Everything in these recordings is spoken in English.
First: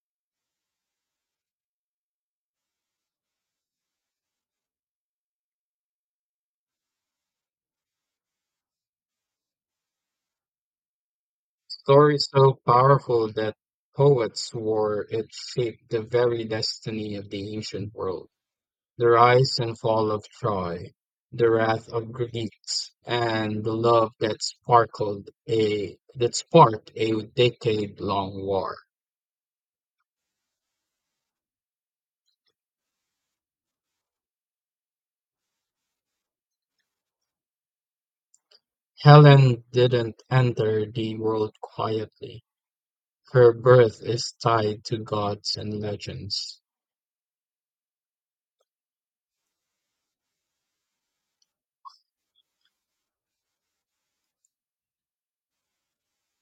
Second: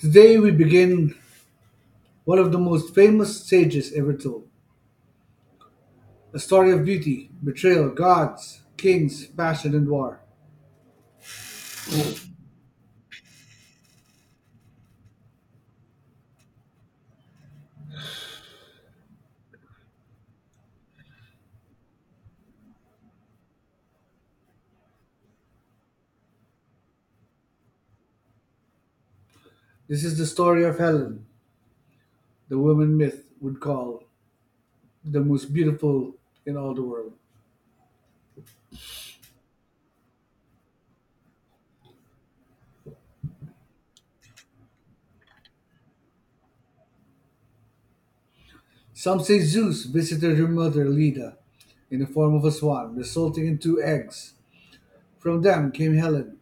Today we begin one of the most famous sages ever told. A story of beauty, betrayal, gods, kings, passion, and war. Story so powerful that poets swore it shaped the very destiny of the ancient world. The rise and fall of Troy, the wrath of Greeks, and the love that sparkled a that sparked a decade-long war. This is the story of Helen, the woman myth would call the most beautiful in all the world. Helen didn't enter the world quietly. Her birth is tied to gods and legends. Some say Zeus visited her mother Leda in the form of a swan, resulting in two eggs. From them came Helen,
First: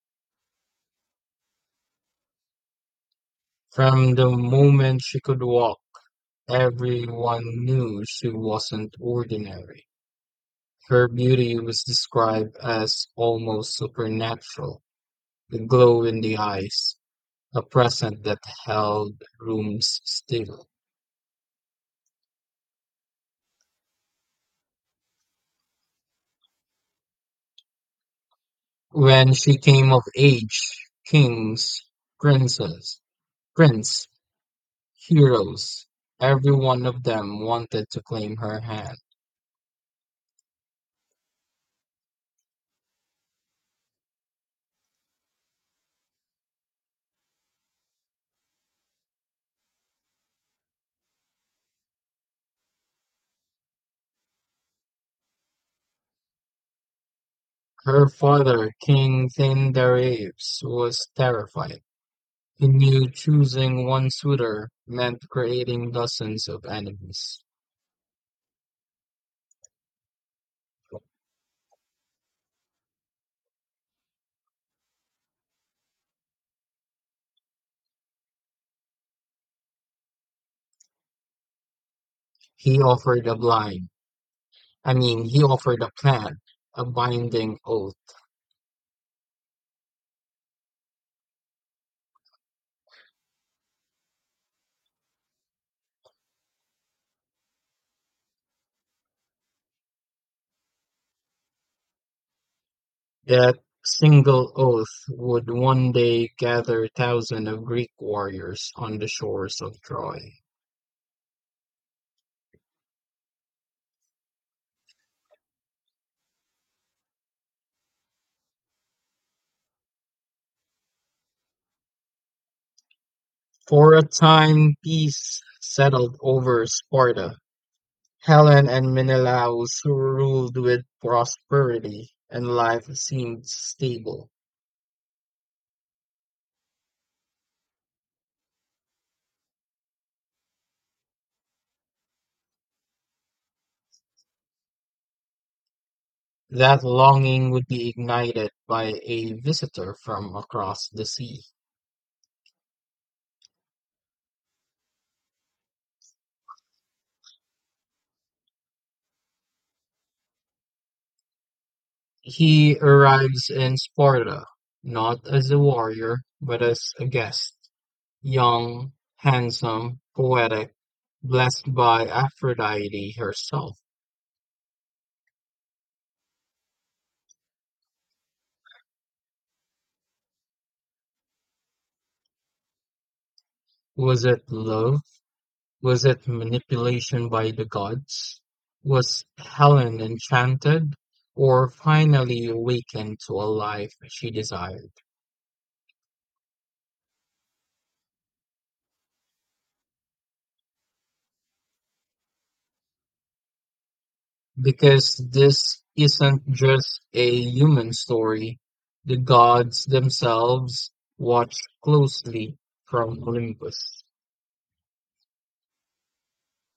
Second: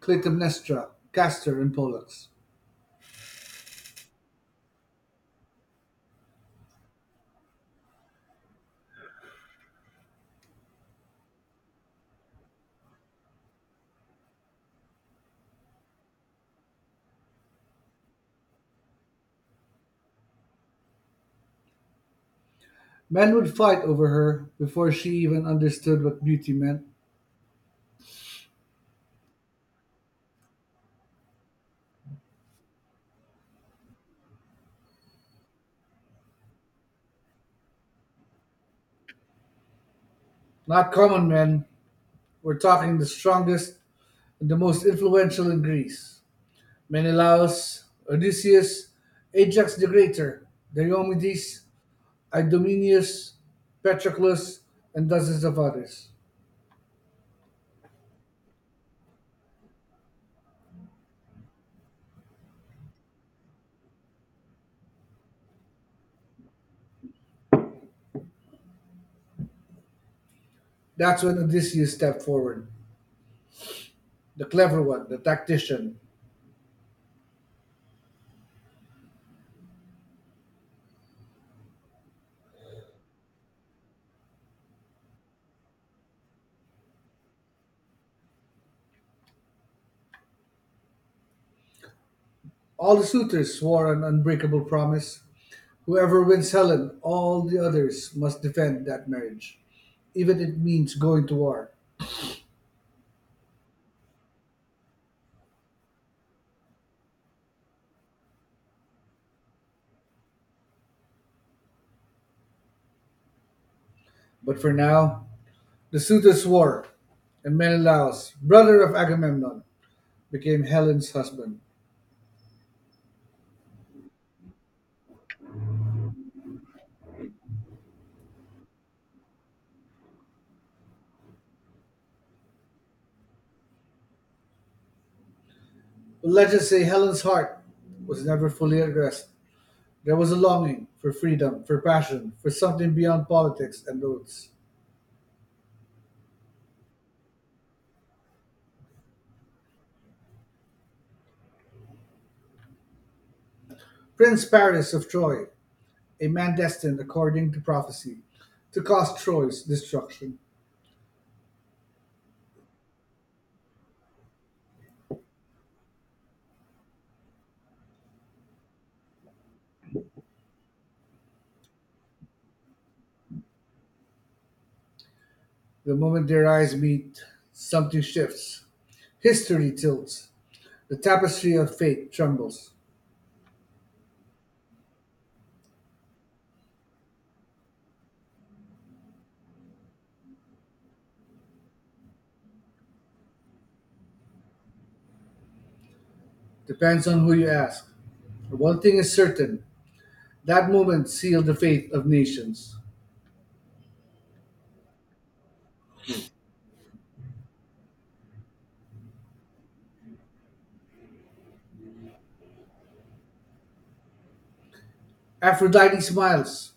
Clytemnestra, Castor, and Pollux. From the moment she could walk, everyone knew she wasn't ordinary. Her beauty was described as almost supernatural, a glow in the eyes, a presence that held rooms still. Men would fight over her before she even understood what beauty meant. When she came of age, kings, princes, prince, heroes, every one of them wanted to claim her hand. Not common men. We're talking the strongest and the most influential in Greece: Menelaus, Odysseus, Ajax the Greater, Diomedes, Idomeneus, Patroclus, and dozens of others. Her father, King Thindareus, was terrified. He knew choosing one suitor meant creating dozens of enemies. That's when Odysseus stepped forward, the clever one, the tactician. He offered a blind, he offered a plan, a binding oath. All the suitors swore an unbreakable promise. Whoever wins Helen, all the others must defend that marriage, even if it means going to war. That single oath would one day gather thousands of Greek warriors on the shores of Troy. But for now, the suitor swore, and Menelaus, brother of Agamemnon, became Helen's husband. For a time, peace settled over Sparta. Helen and Menelaus ruled with prosperity, and life seemed stable. But legends say Helen's heart was never fully at rest. There was a longing for freedom, for passion, for something beyond politics and oaths. That longing would be ignited by a visitor from across the sea. Prince Paris of Troy, a man destined, according to prophecy, to cause Troy's destruction. He arrives in Sparta, not as a warrior, but as a guest, young, handsome, poetic, blessed by Aphrodite herself. The moment their eyes meet, something shifts. History tilts. The tapestry of fate trembles. Was it love? Was it manipulation by the gods? Was Helen enchanted or finally awakened to a life she desired? Depends on who you ask. One thing is certain. That moment sealed the fate of nations. Because this isn't just a human story. The gods themselves watch closely from Olympus. Aphrodite smiles,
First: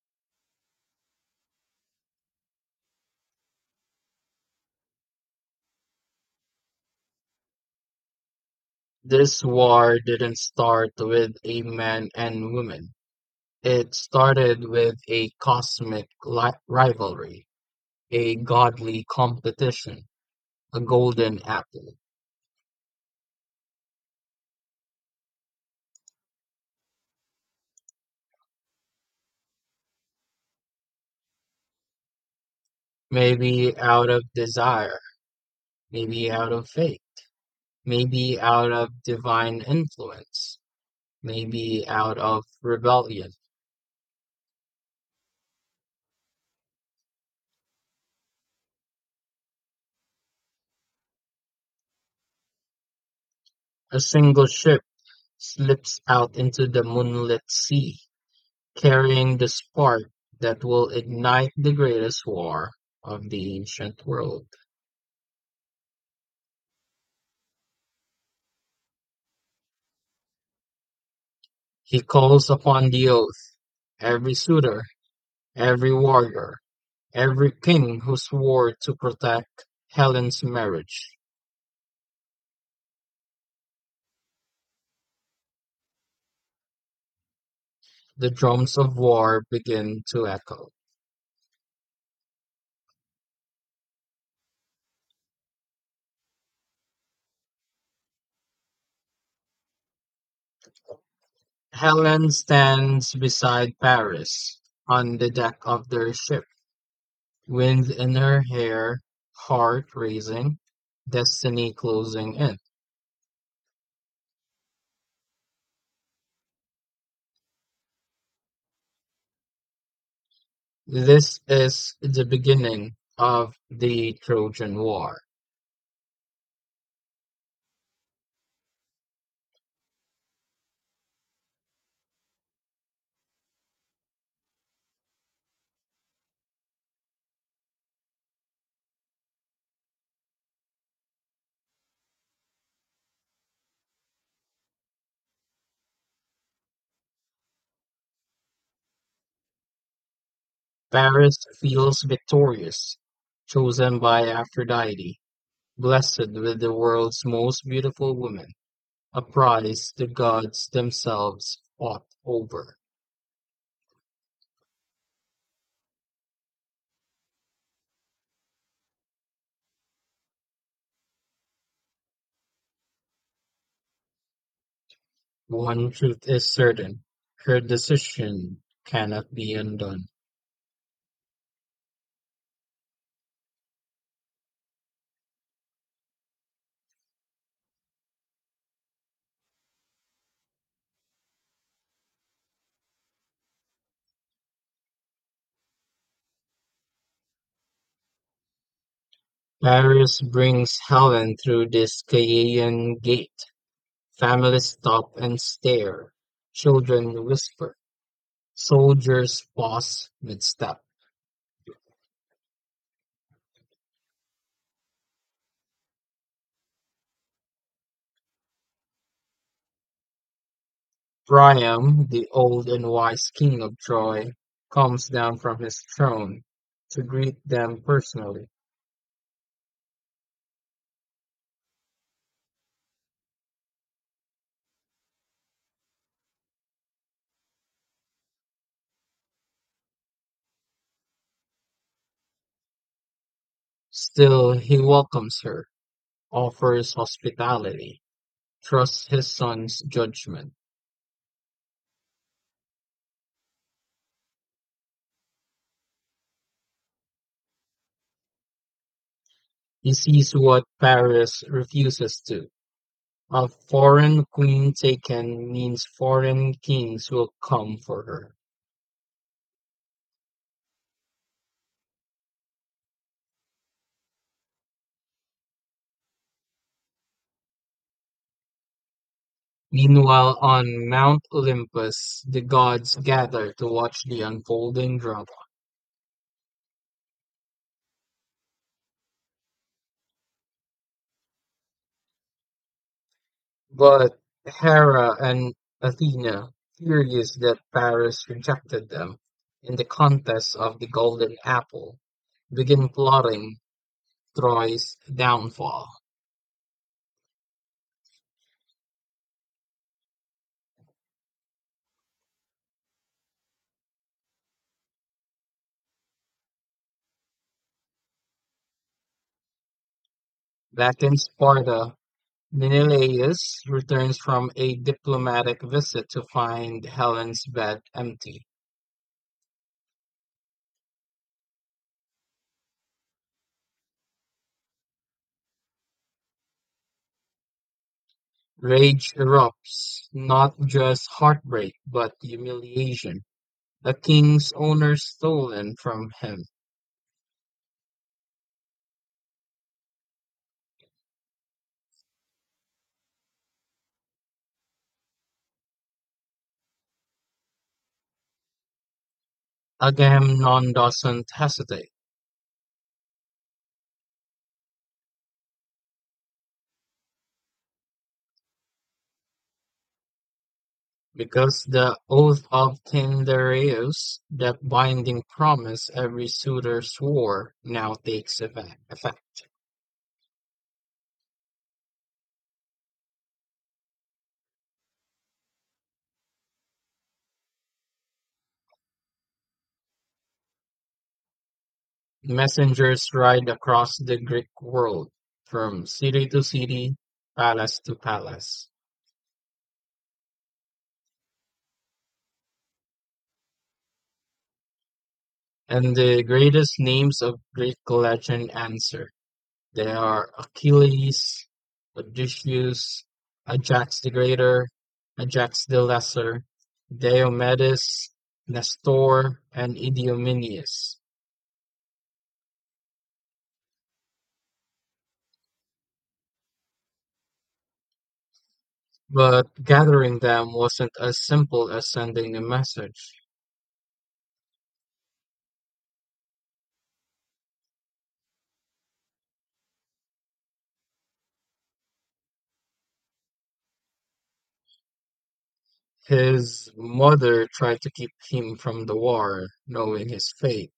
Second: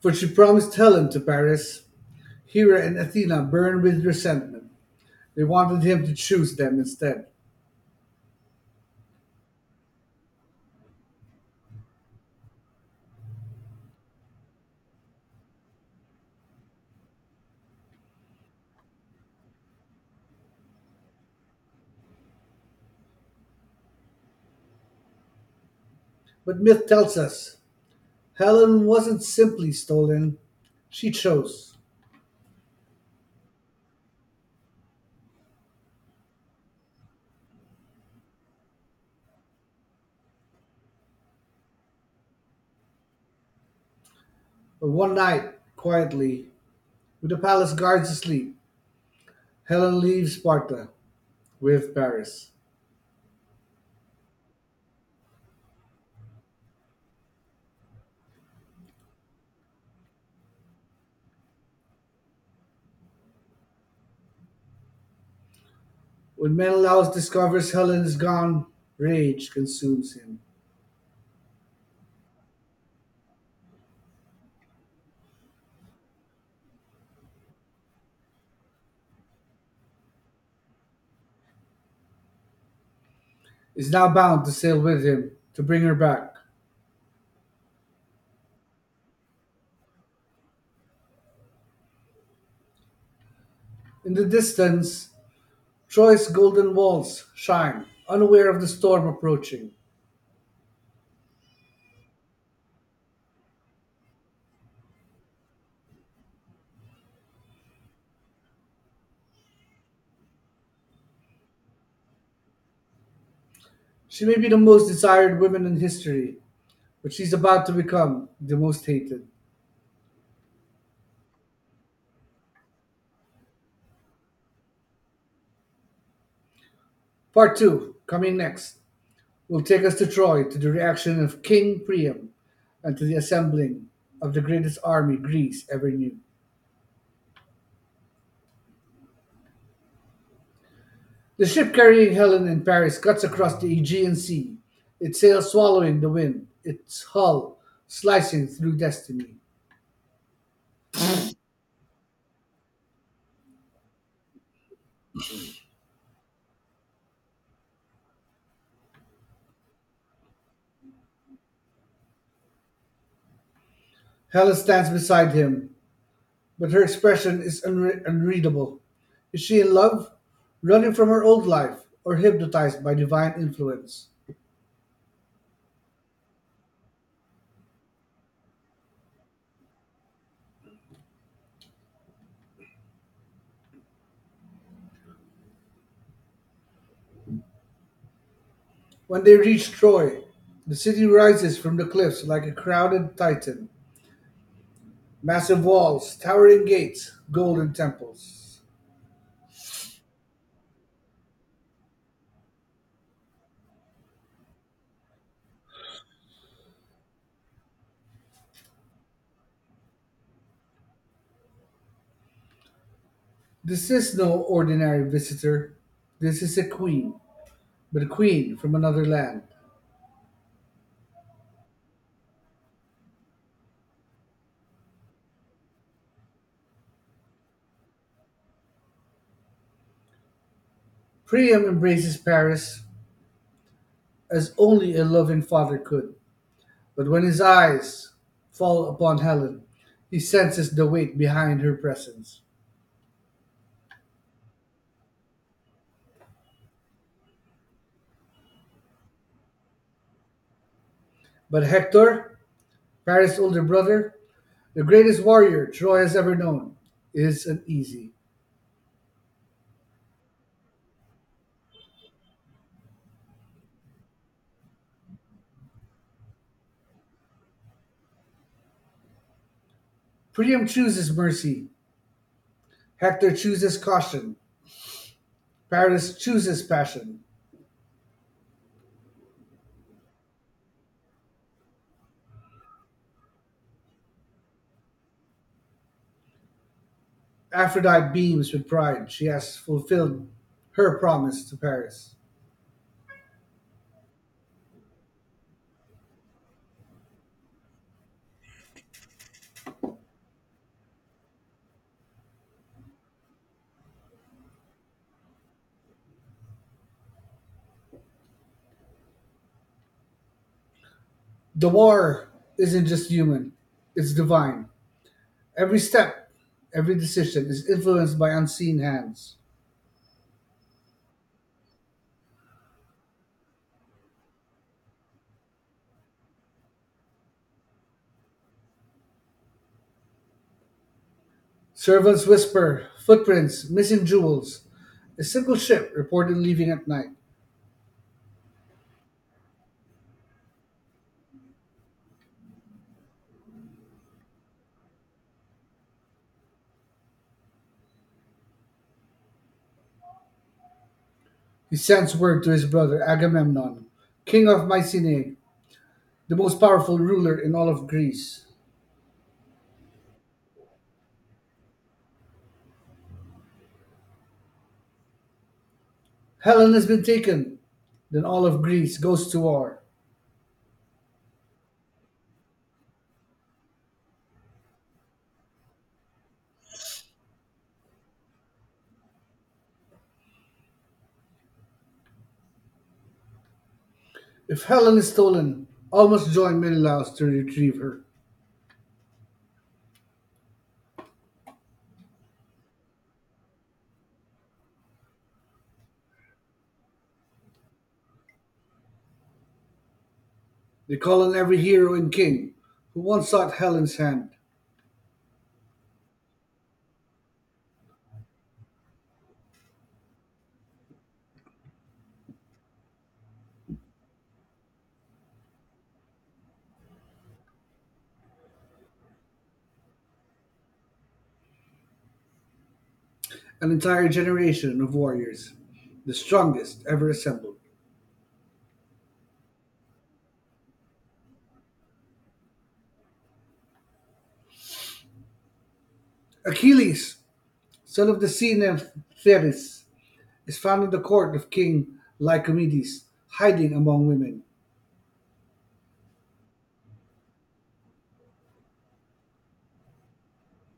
for she promised Helen to Paris. Hera and Athena burn with resentment. They wanted him to choose them instead. This war didn't start with a man and woman. It started with a cosmic rivalry, a godly competition, a golden apple. But myth tells us Helen wasn't simply stolen, she chose. Maybe out of desire, maybe out of faith, maybe out of divine influence, maybe out of rebellion. But one night, quietly, with the palace guards asleep, Helen leaves Sparta with Paris. A single ship slips out into the moonlit sea, carrying the spark that will ignite the greatest war of the ancient world. When Menelaus discovers Helen is gone, rage consumes him. He calls upon the oath, every suitor, every warrior, every king who swore to protect Helen's marriage. Is now bound to sail with him to bring her back. The drums of war begin to echo. In the distance, Troy's golden walls shine, unaware of the storm approaching. Helen stands beside Paris on the deck of their ship. Winds in her hair, heart raising, destiny closing in. She may be the most desired woman in history, but she's about to become the most hated. This is the beginning of the Trojan War. Part 2, coming next, will take us to Troy to the reaction of King Priam and to the assembling of the greatest army Greece ever knew. The ship carrying Helen and Paris cuts across the Aegean Sea, its sails swallowing the wind, its hull slicing through destiny. Paris feels victorious, chosen by Aphrodite, blessed with the world's most beautiful woman, a prize the gods themselves fought over. Helen stands beside him, but her expression is unreadable. Is she in love, running from her old life, or hypnotized by divine influence? One truth is certain: her decision cannot be undone. When they reach Troy, the city rises from the cliffs like a crowded titan. Massive walls, towering gates, golden temples. Paris brings Helen through the Scaean Gate. Families stop and stare. Children whisper. Soldiers pause mid-step. This is no ordinary visitor. This is a queen, but a queen from another land. Priam, the old and wise king of Troy, comes down from his throne to greet them personally. Priam embraces Paris as only a loving father could. But when his eyes fall upon Helen, he senses the weight behind her presence. Still, he welcomes her, offers hospitality, trusts his son's judgment. But Hector, Paris' older brother, the greatest warrior Troy has ever known, is uneasy. He sees what Paris refuses to: a foreign queen taken means foreign kings will come for her. Priam chooses mercy. Hector chooses caution. Paris chooses passion. Meanwhile, on Mount Olympus, the gods gather to watch the unfolding drama. Aphrodite beams with pride. She has fulfilled her promise to Paris. But Hera and Athena, furious that Paris rejected them in the contest of the golden apple, begin plotting Troy's downfall. The war isn't just human, it's divine. Every step, every decision is influenced by unseen hands. Back in Sparta, Menelaus returns from a diplomatic visit to find Helen's bed empty. Servants whisper footprints, missing jewels. A single ship reported leaving at night. Rage erupts, not just heartbreak, but humiliation. The king's honor stolen from him. He sends word to his brother Agamemnon, king of Mycenae, the most powerful ruler in all of Greece. Agamemnon doesn't hesitate, Helen has been taken. Then all of Greece goes to war. because the oath of Tyndareus, that binding promise every suitor swore, now takes effect. If Helen is stolen, all must join Menelaus to retrieve her. Messengers ride across the Greek world, from city to city, palace to palace. They call on every hero and king who once sought Helen's hand, And the greatest names of Greek legend answer. They are Achilles, Odysseus, Ajax the Greater, Ajax the Lesser, Diomedes, Nestor, and Idomeneus. an entire generation of warriors, the strongest ever assembled. But gathering them wasn't as simple as sending a message. Achilles, son of the sea nymph Thetis, is found in the court of King Lycomedes, hiding among women. His mother tried to keep him from the war, knowing his fate.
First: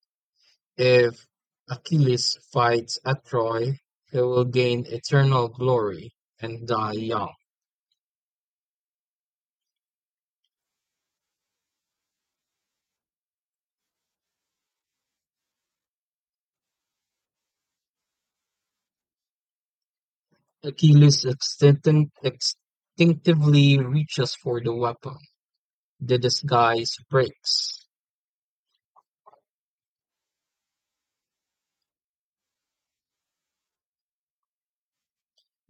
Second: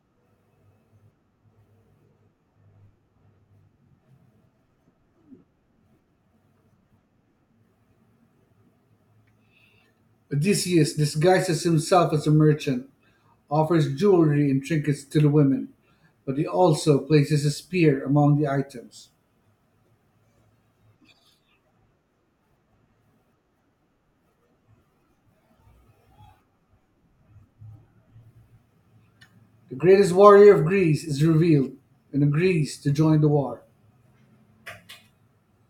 If Achilles fights at Troy, he will gain eternal glory and die young. Odysseus disguises himself as a merchant, offers jewelry and trinkets to the women, but he also places a spear among the items. Achilles instinctively reaches for the weapon. The disguise breaks. The greatest warrior of Greece is revealed and agrees to join the war.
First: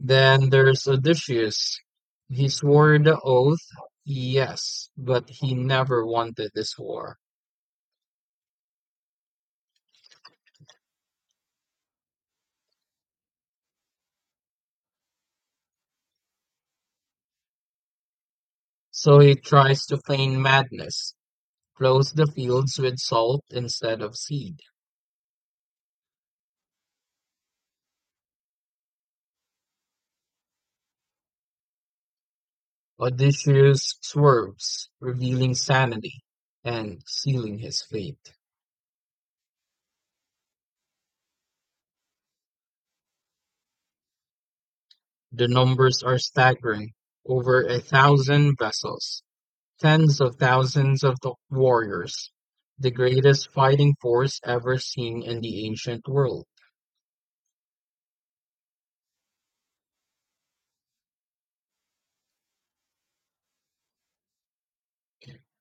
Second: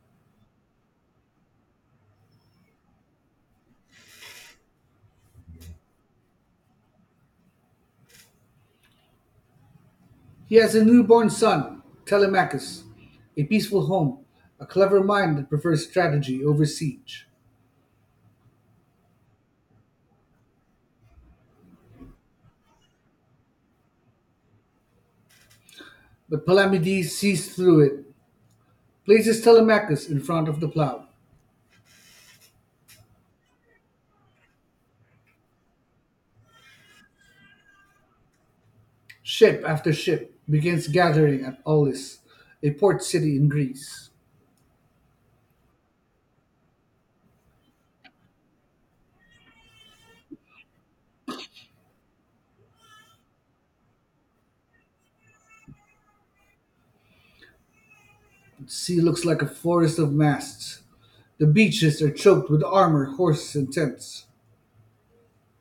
Then there's Odysseus. He swore the oath, yes, but he never wanted this war. He has a newborn son, Telemachus, a peaceful home, a clever mind that prefers strategy over siege. So he tries to feign madness. Close the fields with salt instead of seed. But Palamedes sees through it, places Telemachus in front of the plough. Odysseus swerves, revealing sanity and sealing his fate. Ship after ship begins gathering at Aulis, a port city in Greece. The numbers are staggering. Over a thousand vessels, tens of thousands of the warriors, the greatest fighting force ever seen in the ancient world, The sea looks like a forest of masts. The beaches are choked with armor, horses, and tents.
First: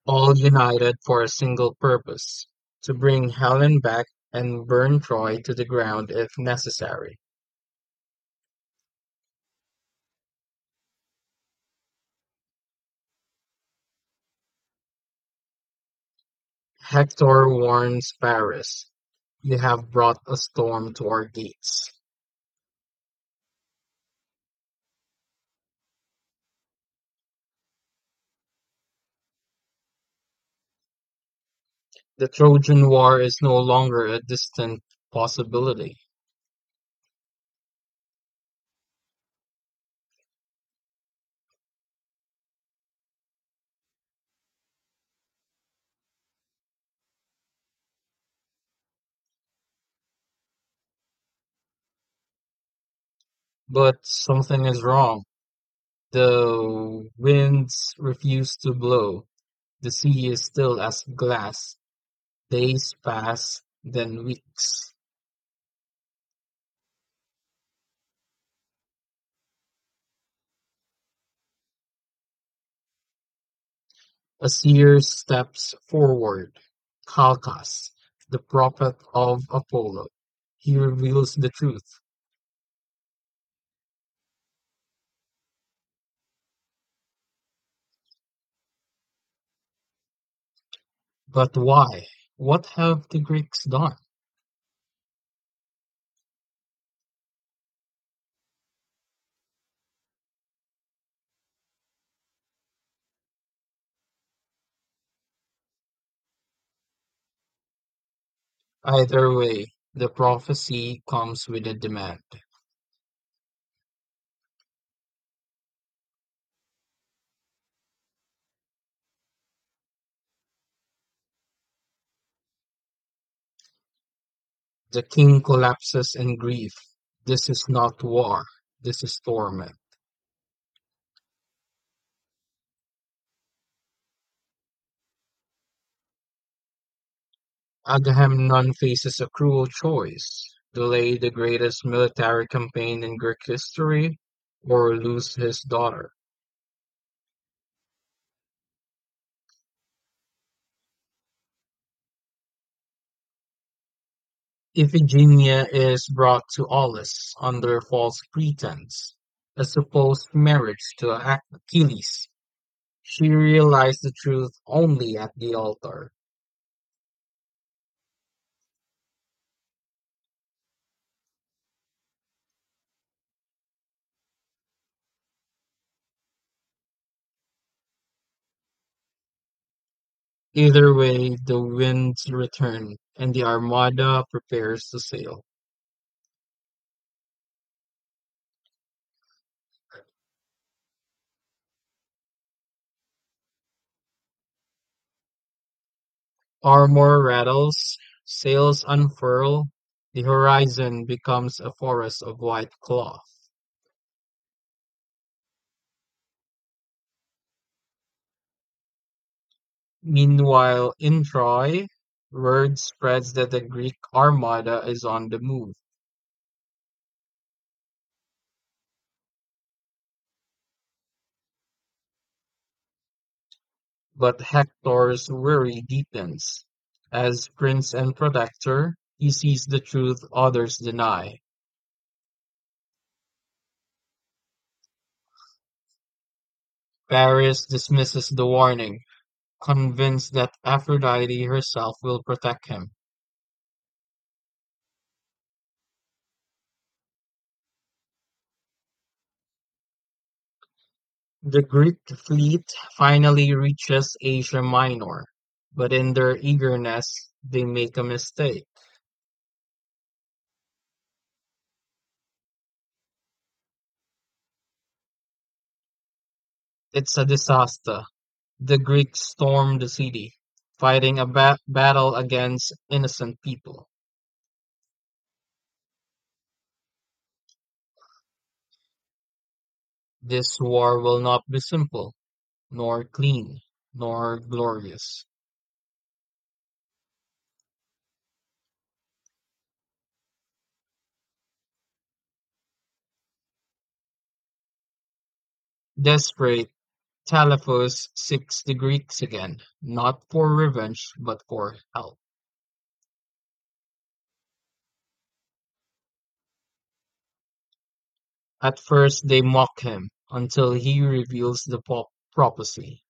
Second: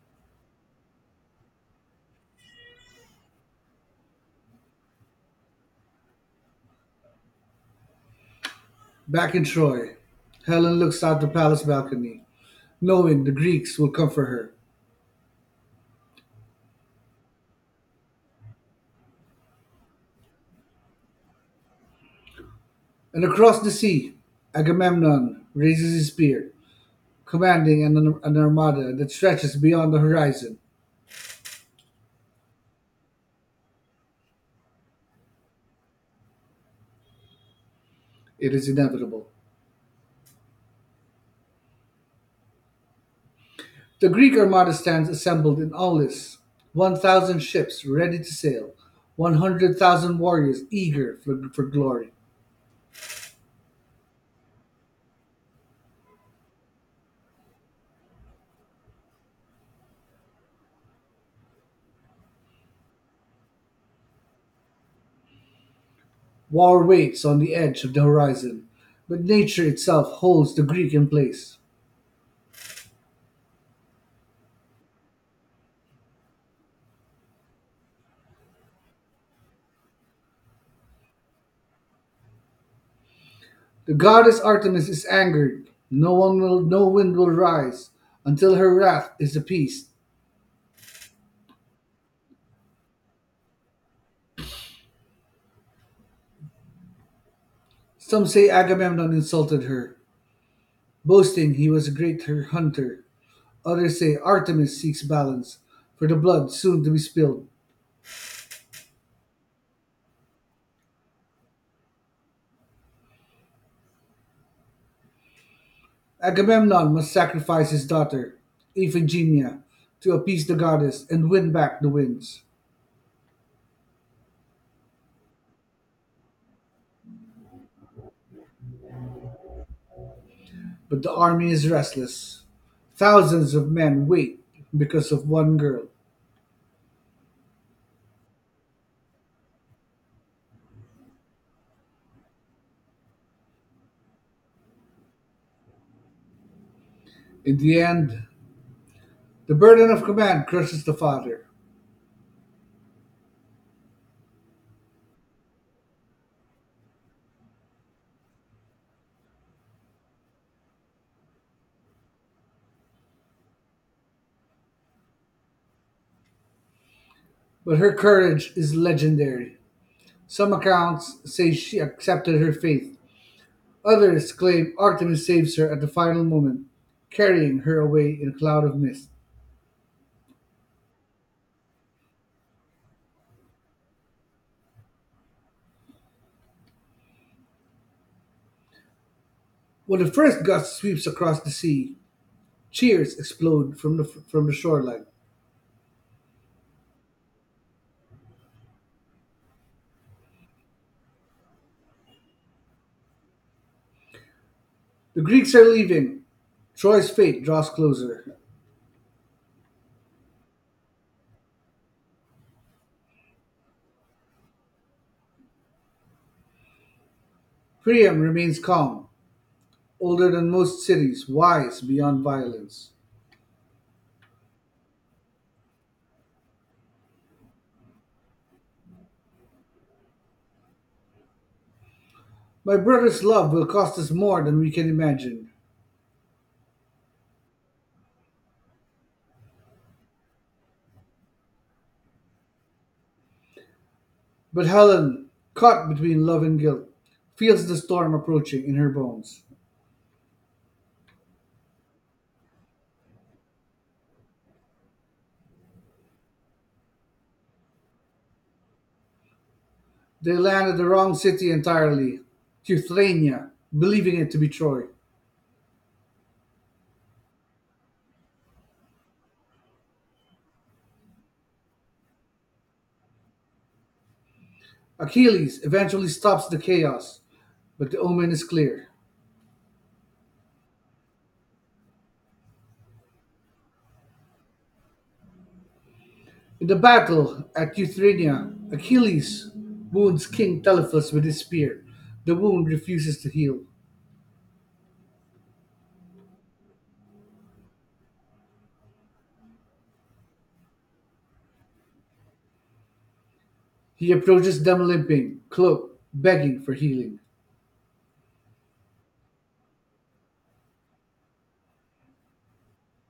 all united for a single purpose: to bring Helen back and burn Troy to the ground if necessary. Back in Troy, Helen looks out the palace balcony, knowing the Greeks will come for her. Hector warns Paris: they have brought a storm to our gates. And across the sea, Agamemnon raises his spear, commanding an armada that stretches beyond the horizon. The Trojan War is no longer a distant possibility. It is inevitable. The Greek armada stands assembled in Aulis, 1,000 ships ready to sail, 100,000 warriors eager for glory. But something is wrong. The winds refuse to blow. The sea is still as glass. Days pass, then weeks. War waits on the edge of the horizon, but nature itself holds the Greek in place. A seer steps forward. Calchas, the prophet of Apollo. He reveals the truth. The goddess Artemis is angered. No wind will rise until her wrath is appeased. But why? What have the Greeks done? Some say Agamemnon insulted her, boasting he was a greater hunter. Others say Artemis seeks balance for the blood soon to be spilled. Either way, the prophecy comes with a demand. Agamemnon must sacrifice his daughter, Iphigenia, to appease the goddess and win back the winds. The king collapses in grief. This is not war, this is torment. But the army is restless. Thousands of men wait because of one girl. Agamemnon faces a cruel choice: delay the greatest military campaign in Greek history or lose his daughter. In the end, the burden of command crushes the father, Iphigenia is brought to Aulis under false pretense, a supposed marriage to Achilles. She realized the truth only at the altar. but her courage is legendary. Some accounts say she accepted her fate. Others claim Artemis saves her at the final moment, carrying her away in a cloud of mist. Either way, the winds return, and the armada prepares to sail. When the first gust sweeps across the sea, cheers explode from the shoreline. Armor rattles, sails unfurl, the horizon becomes a forest of white cloth. The Greeks are leaving. Troy's fate draws closer. Meanwhile, in Troy, word spreads that the Greek armada is on the move, Priam remains calm, older than most cities, wise beyond violence. but Hector's worry deepens. As prince and protector, he sees the truth others deny. My brother's love will cost us more than we can imagine. Paris dismisses the warning, convinced that Aphrodite herself will protect him. But Helen, caught between love and guilt, feels the storm approaching in her bones. The Greek fleet finally reaches Asia Minor, but in their eagerness, they make a mistake. They land at the wrong city entirely, Cuthania, believing it to be Troy. It's a disaster. The Greeks storm the city, fighting a battle against innocent people. Achilles eventually stops the chaos, but the omen is clear. This war will not be simple, nor clean, nor glorious. In the battle at Euthyrenia, Achilles wounds King Telephus with his spear. The wound refuses to heal. Desperate, Telephus seeks the Greeks again, not for revenge, but for help. He approaches them limping, cloaked, begging for healing. At first they mock him, until he reveals the prophecy.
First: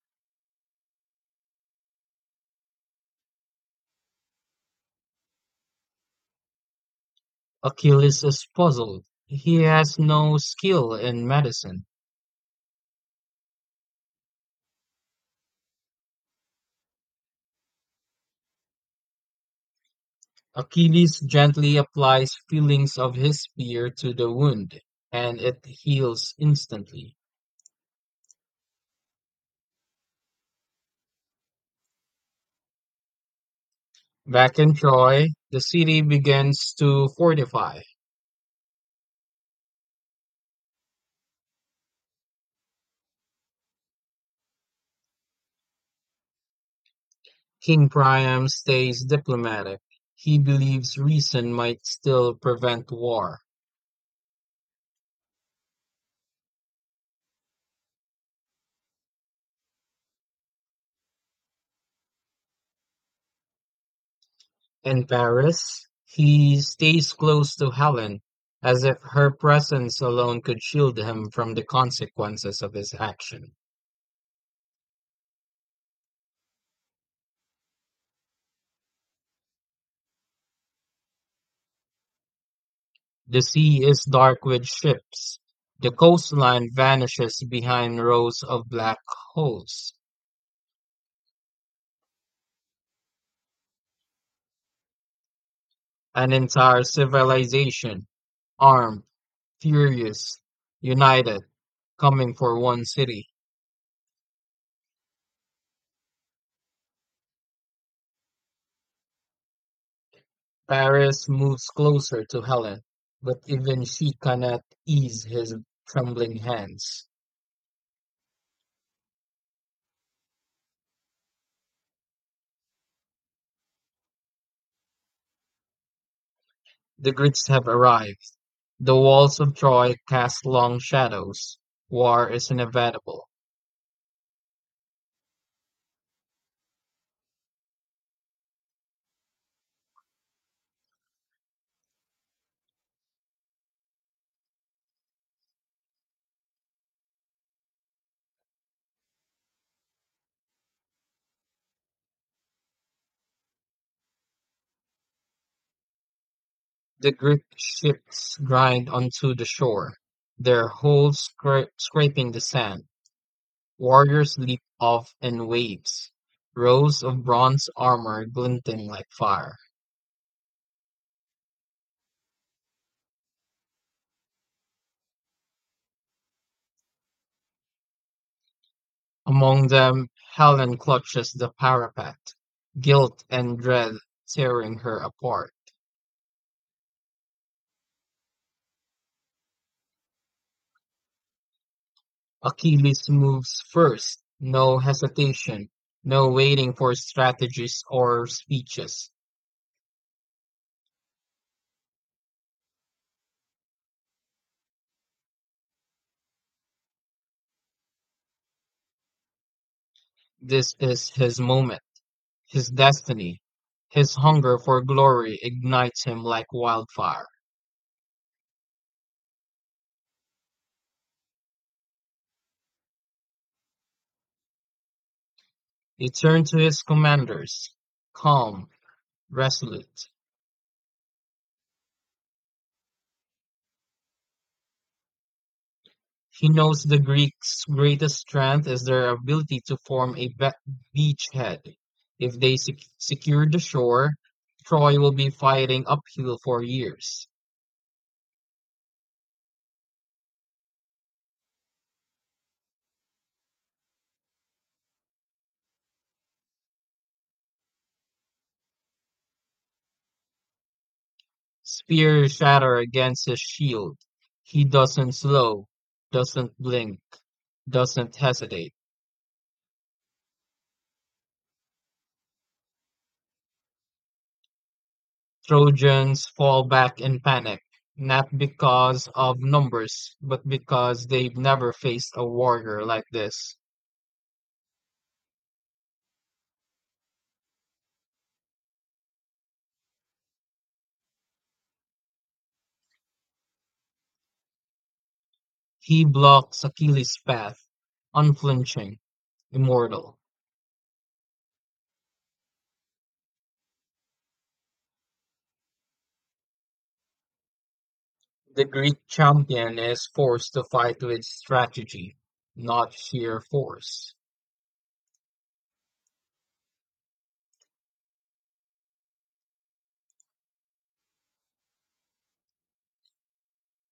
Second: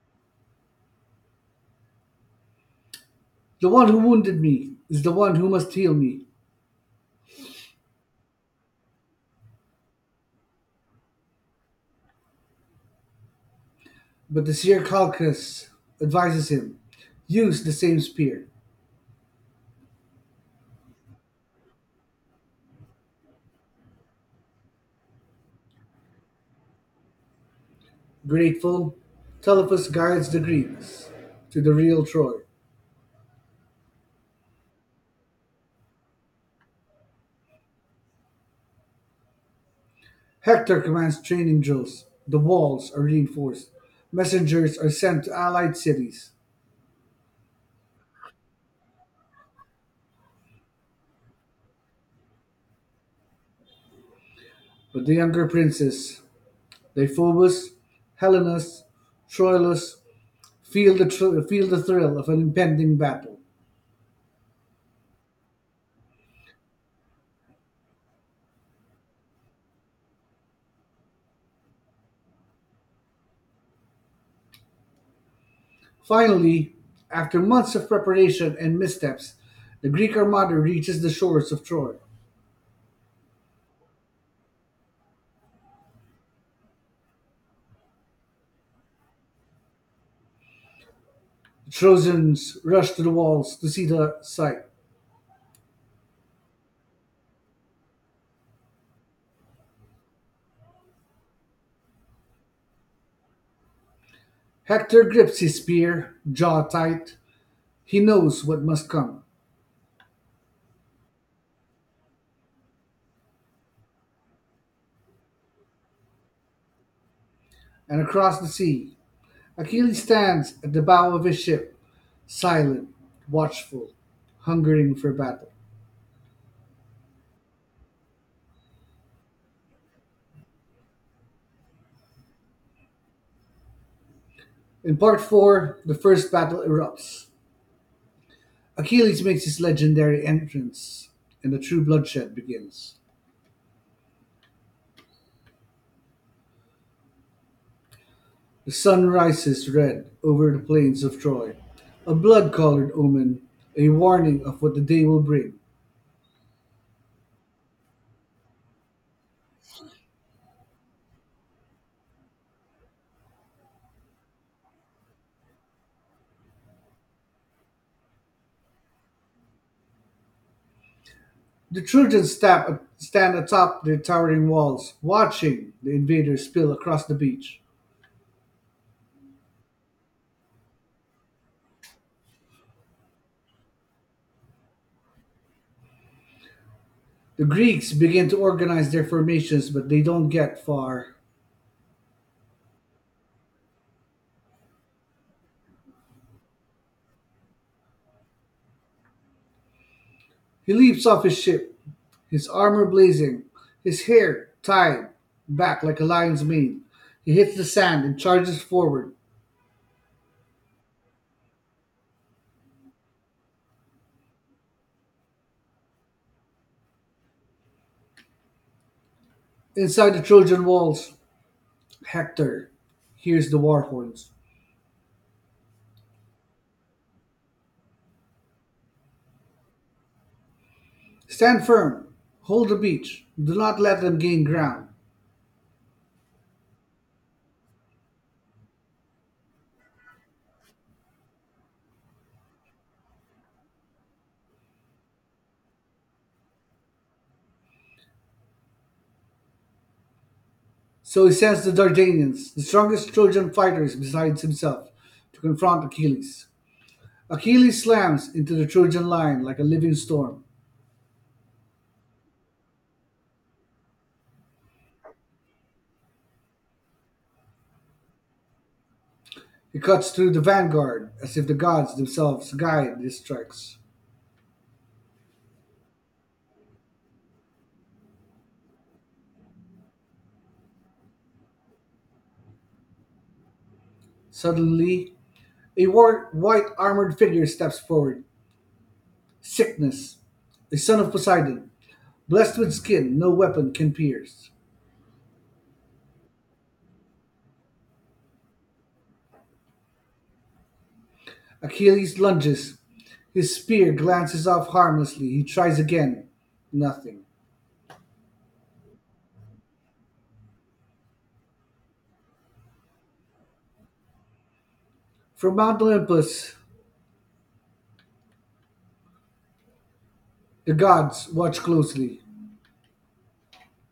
The one who wounded me is the one who must heal me. Achilles is puzzled. He has no skill in medicine. But the seer Calchas advises him: use the same spear. Achilles gently applies feelings of his spear to the wound, and it heals instantly. Grateful, Telephus guides the Greeks to the real Troy. Back in Troy, the city begins to fortify. Hector commands training drills. The walls are reinforced. Messengers are sent to allied cities. King Priam stays diplomatic. He believes reason might still prevent war. But the younger princes, Deiphobus, Helenus, Troilus, feel the thrill of an impending battle. In Paris, he stays close to Helen, as if her presence alone could shield him from the consequences of his action. Finally, after months of preparation and missteps, the Greek armada reaches the shores of Troy. The sea is dark with ships. The coastline vanishes behind rows of black holes. The Trojans rush to the walls to see the sight. An entire civilization, armed, furious, united, coming for one city. Hector grips his spear, jaw tight. He knows what must come. Paris moves closer to Helen, but even she cannot ease his trembling hands. And across the sea, Achilles stands at the bow of his ship, silent, watchful, hungering for battle. The Greeks have arrived. The walls of Troy cast long shadows. War is inevitable. In part four, the first battle erupts. Achilles makes his legendary entrance, and the true bloodshed begins. The sun rises red over the plains of Troy, a blood colored omen, a warning of what the day will bring. The Greek ships grind onto the shore, their hulls scraping the sand. Warriors leap off in waves. Rows of bronze armor glinting like fire. The Trojans stand atop their towering walls, watching the invaders spill across the beach. Among them, Helen clutches the parapet, guilt and dread tearing her apart. The Greeks begin to organize their formations, but they don't get far. Achilles moves first, no hesitation, no waiting for strategies or speeches. He leaps off his ship, his armour blazing, his hair tied back like a lion's mane, he hits the sand and charges forward. This is his moment, his destiny. His hunger for glory ignites him like wildfire. Inside the Trojan walls, Hector hears the war horns. He turned to his commanders, calm, resolute. Stand firm, hold the beach, do not let them gain ground. He knows the Greeks' greatest strength is their ability to form a beachhead. If they secure the shore, Troy will be fighting uphill for years. So he sends the Dardanians, the strongest Trojan fighters besides himself, to confront Achilles. Achilles slams into the Trojan line like a living storm. Spears shatter against his shield. He doesn't slow, doesn't blink, doesn't hesitate. He cuts through the vanguard as if the gods themselves guide his strikes. Trojans fall back in panic, not because of numbers, but because they've never faced a warrior like this. Suddenly, a white armored figure steps forward. Sickness. A son of Poseidon. Blessed with skin no weapon can pierce. He blocks Achilles' path, unflinching, immortal. Achilles lunges. His spear glances off harmlessly. He tries again. Nothing. The Greek champion is forced to fight with strategy, not sheer force. From Mount Olympus, the gods watch closely.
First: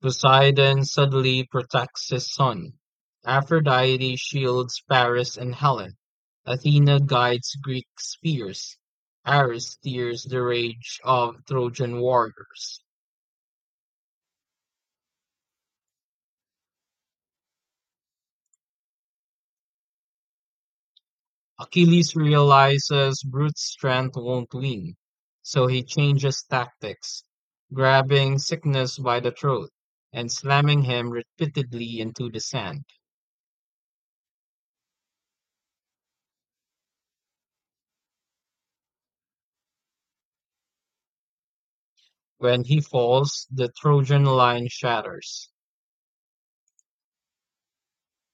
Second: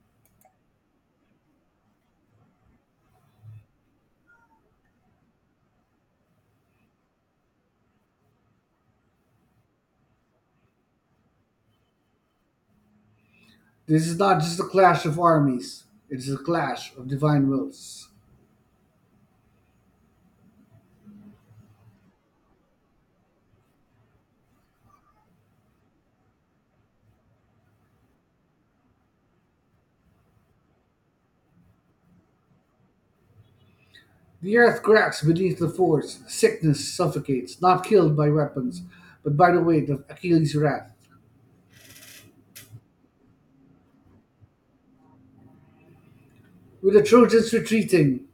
Poseidon suddenly protects his son. Aphrodite shields Paris and Helen. Athena guides Greek spears. Ares steers the rage of Trojan warriors. This is not just a clash of armies, it is a clash of divine wills. Achilles realizes brute strength won't win, so he changes tactics, grabbing Cycnus by the throat and slamming him repeatedly into the sand. The earth cracks beneath the force. Sickness suffocates, not killed by weapons, but by the weight of Achilles' wrath. When he falls, the Trojan line shatters. With the Trojans retreating,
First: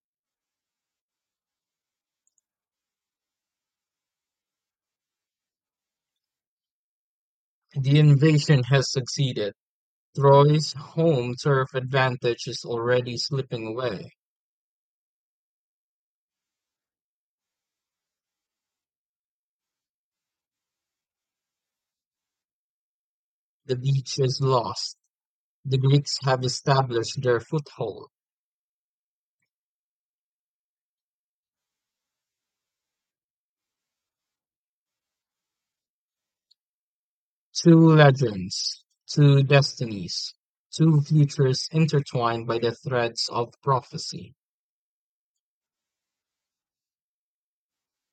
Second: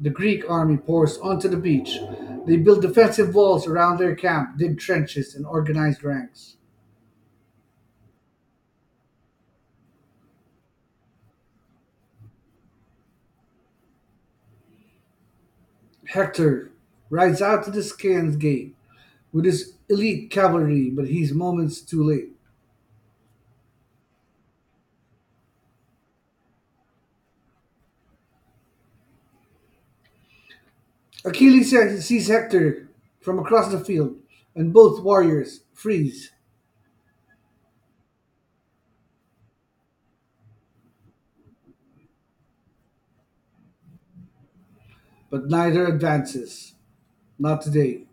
the Greek army pours onto the beach. They build defensive walls around their camp, dig trenches, and organize ranks. The invasion has succeeded. Troy's home turf advantage is already slipping away. Hector rides out to the Scan's gate with his elite cavalry, but he's moments too late. The beach is lost. The Greeks have established their foothold. Achilles sees Hector from across the field, and both warriors freeze, Two legends, two destinies, two futures intertwined by the threads of prophecy. but neither advances. Not today.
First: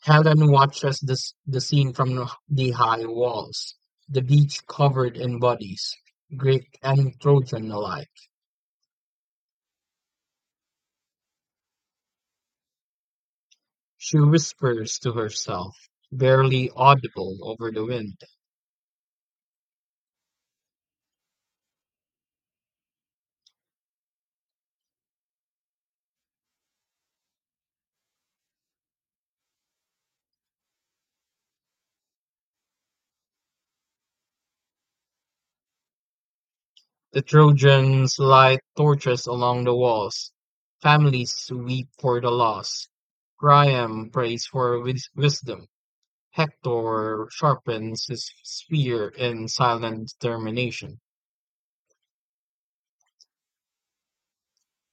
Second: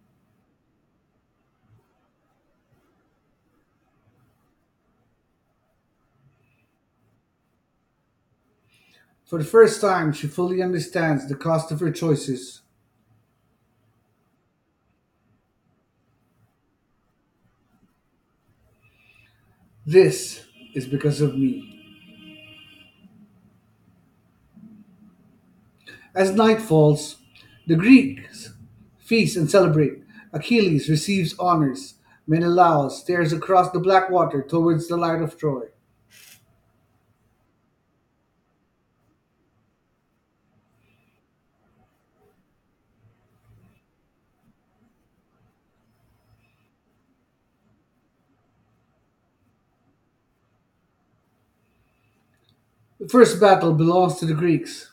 Helen watches this, the scene from the high walls, the beach covered in bodies, Greek and Trojan alike. For the first time, she fully understands the cost of her choices. She whispers to herself, barely audible over the wind. This is because of me. As night falls, the Greeks feast and celebrate. Achilles receives honors. Menelaus stares across the black water towards the light of Troy. The Trojans light torches along the walls. Families weep for the loss. Priam prays for wisdom. Hector sharpens his spear in silent determination. The first battle belongs to the Greeks,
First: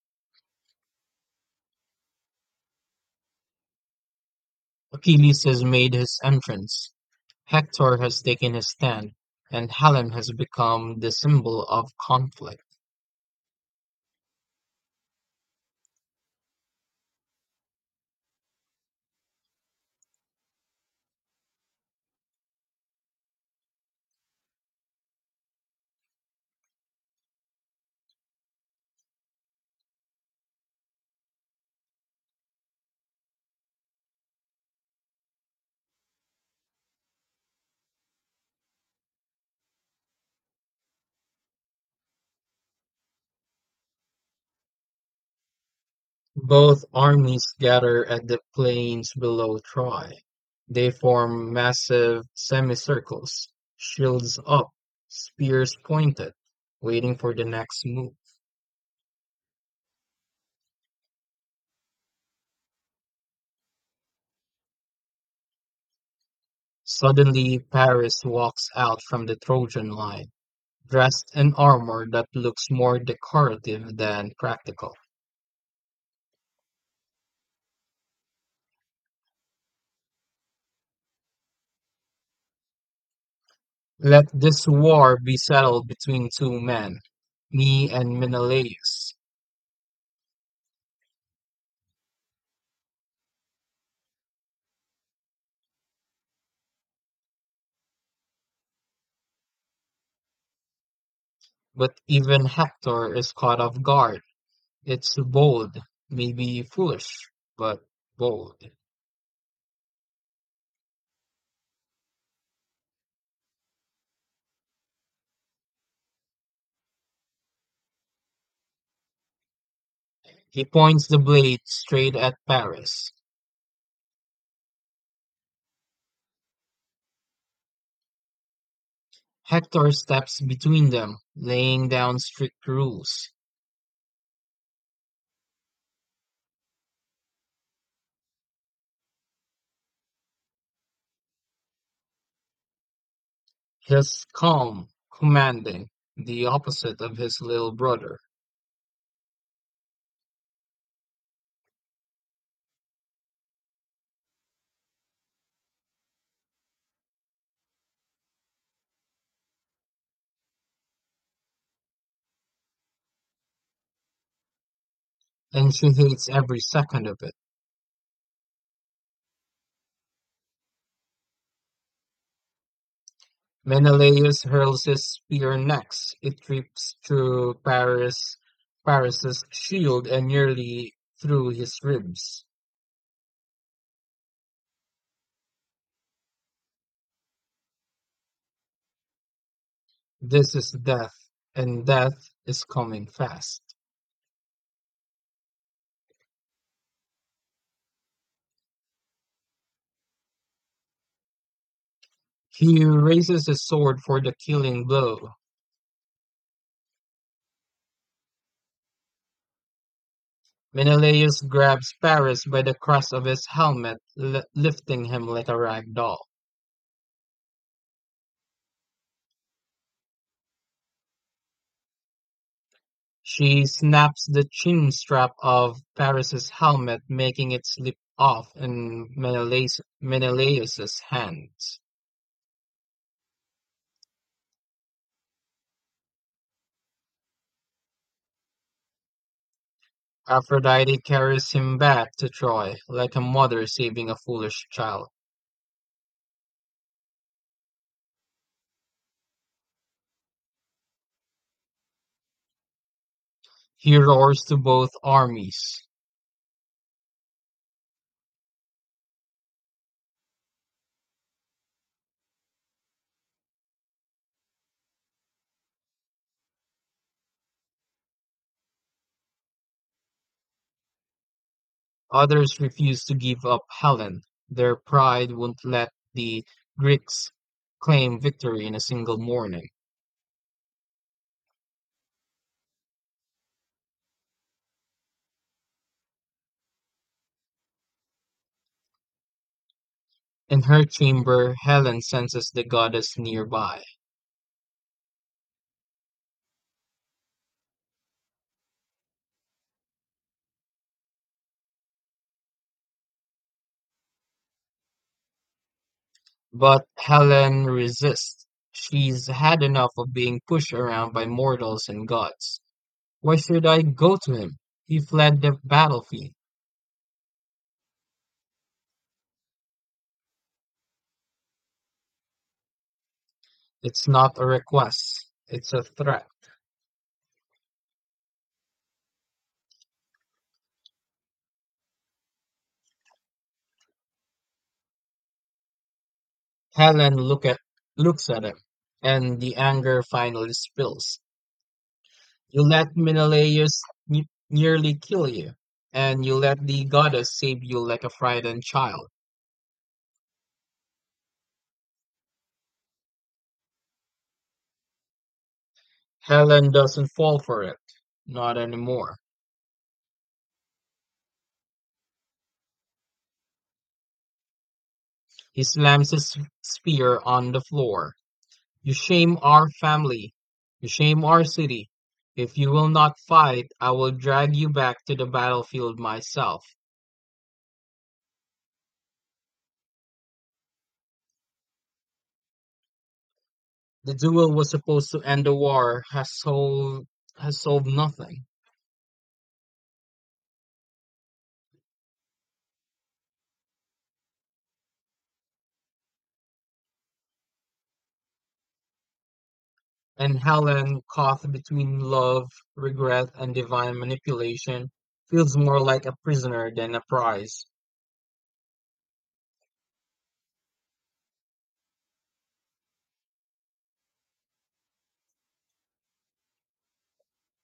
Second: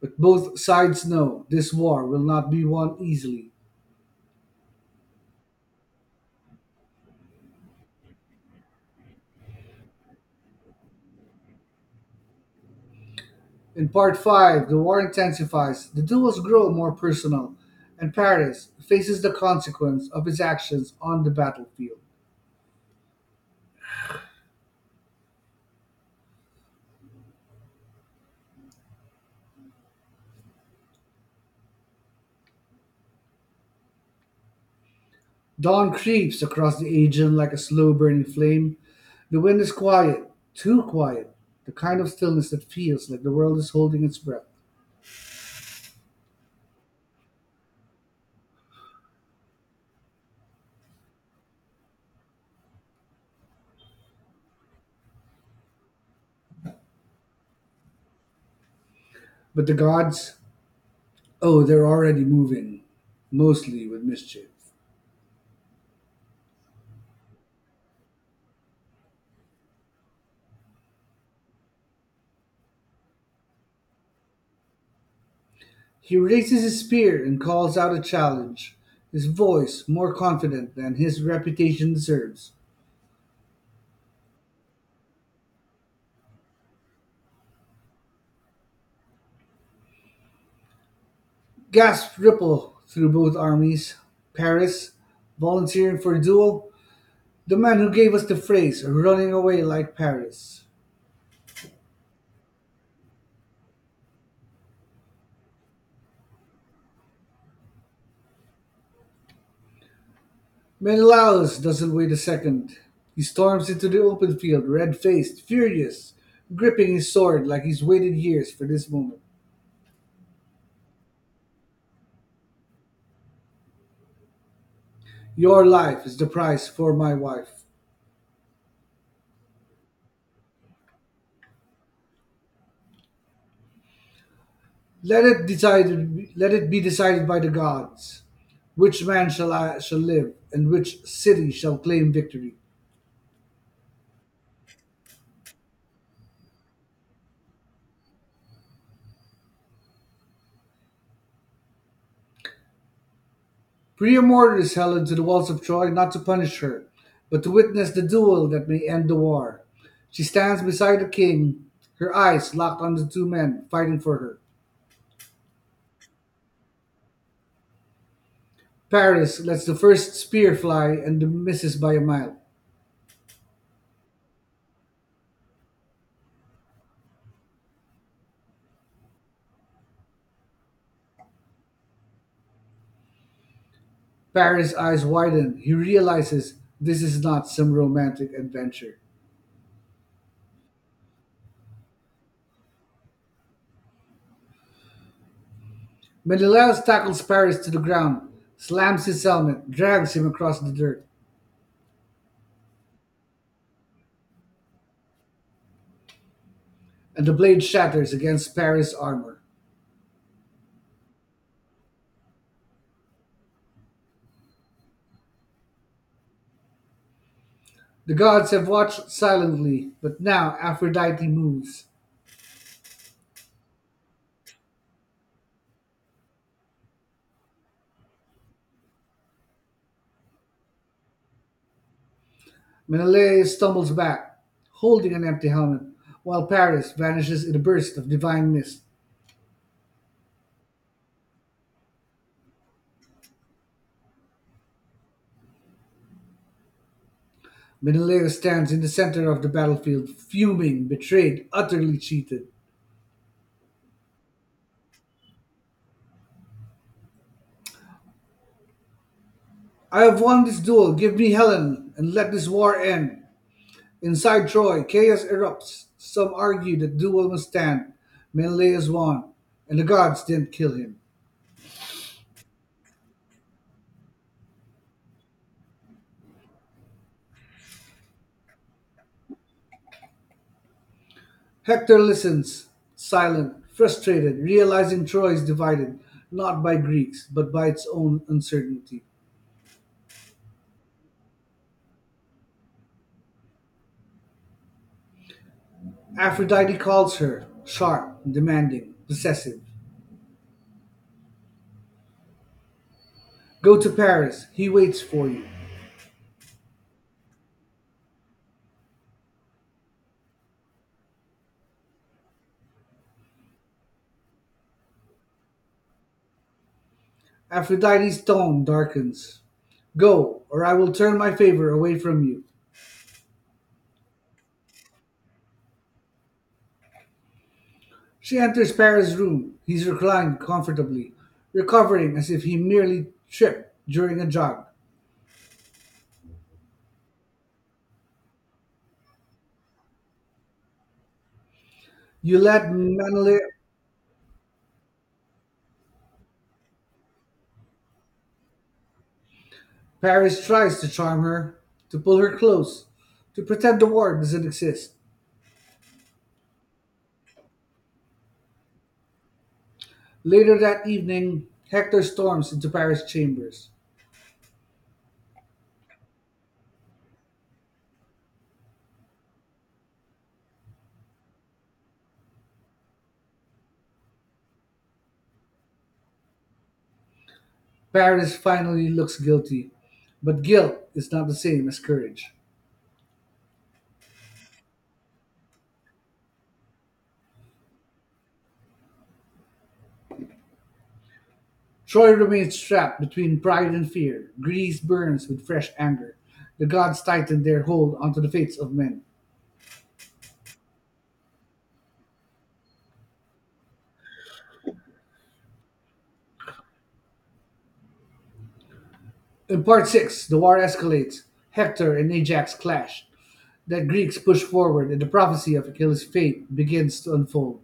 but both sides know this war will not be won easily. Achilles has made his entrance. Hector has taken his stand, and Helen has become the symbol of conflict. In part 5, the war intensifies, the duels grow more personal, and Paris faces the consequence of its actions on the battlefield. Dawn creeps across the Aegean like a slow burning flame. The wind is quiet, too quiet, the kind of stillness that feels like the world is holding its breath. Both armies gather at the plains below Troy. They form massive semicircles, shields up, spears pointed, waiting for the next move. But the gods, oh, they're already moving, mostly with mischief. Suddenly, Paris walks out from the Trojan line, dressed in armor that looks more decorative than practical. He raises his spear and calls out a challenge, his voice more confident than his reputation deserves. Let this war be settled between two men, me and Menelaus. Gasps ripple through both armies. Paris, volunteering for a duel, the man who gave us the phrase running away like Paris. But even Hector is caught off guard. It's bold, maybe foolish, but bold. Menelaus doesn't wait a second. He storms into the open field, red faced, furious, gripping his sword like he's waited years for this moment. He points the blade straight at Paris. Your life is the price for my wife. Hector steps between them, laying down strict rules. Let it be decided by the gods. Which man shall live, and which city shall claim victory? He's calm, commanding, the opposite of his little brother, Priamorda is held to the walls of Troy not to punish her, but to witness the duel that may end the war. She stands beside the king, her eyes locked on the two men fighting for her. and she hates every second of it. Paris lets the first spear fly and misses by a mile. Menelaus hurls his spear next. It rips through Paris's shield and nearly through his ribs. Paris' eyes widen. He realizes this is not some romantic adventure. This is death, and death is coming fast. Menelaus tackles Paris to the ground, slams his helmet, drags him across the dirt, He raises his sword for the killing blow. and the blade shatters against Paris' armor. Menelaus grabs Paris by the crest of his helmet, lifting him like a rag doll. The gods have watched silently, but now Aphrodite moves. She snaps the chin strap of Paris's helmet, making it slip off in Menelaus's hands. Menelaus stumbles back, holding an empty helmet, while Paris vanishes in a burst of divine mist. Aphrodite carries him back to Troy, like a mother saving a foolish child. Menelaus stands in the center of the battlefield, fuming, betrayed, utterly cheated. He roars to both armies. I have won this duel. Give me Helen, and let this war end. Inside Troy, chaos erupts. Some argue that duel must stand. Menelaus won, and the gods didn't kill him. Others refused to give up Helen. Their pride wouldn't let the Greeks claim victory in a single morning. Hector listens, silent, frustrated, realizing Troy is divided, not by Greeks, but by its own uncertainty. In her chamber, Helen senses the goddess nearby. Aphrodite calls her, sharp, demanding, possessive. Go to Paris, he waits for you. But Helen resists. She's had enough of being pushed around by mortals and gods. Why should I go to him? He fled the battlefield. Aphrodite's tone darkens. Go, or I will turn my favor away from you. It's not a request, it's a threat. She enters Paris' room. He's reclined comfortably, recovering as if he merely tripped during a jog. Helen look at, looks at him, and the anger finally spills. You Yulette let Manolé. Menelaus nearly kill you, and you let the goddess save you like a frightened child. Paris tries to charm her, to pull her close, to pretend the war doesn't exist. Helen doesn't fall for it. Not anymore. Later that evening, Hector storms into Paris' chambers. He slams his spear on the floor. You shame our family. You shame our city. If you will not fight, I will drag you back to the battlefield myself. Paris finally looks guilty, but guilt is not the same as courage. The duel was supposed to end the war, has solved nothing. Troy remains trapped between pride and fear. Greece burns with fresh anger. The gods tighten their hold onto the fates of men. And Helen, caught between love, regret, and divine manipulation, feels more like a prisoner than a prize. In part 6, the war escalates. Hector and Ajax clash. The Greeks push forward, and the prophecy of Achilles' fate begins to unfold.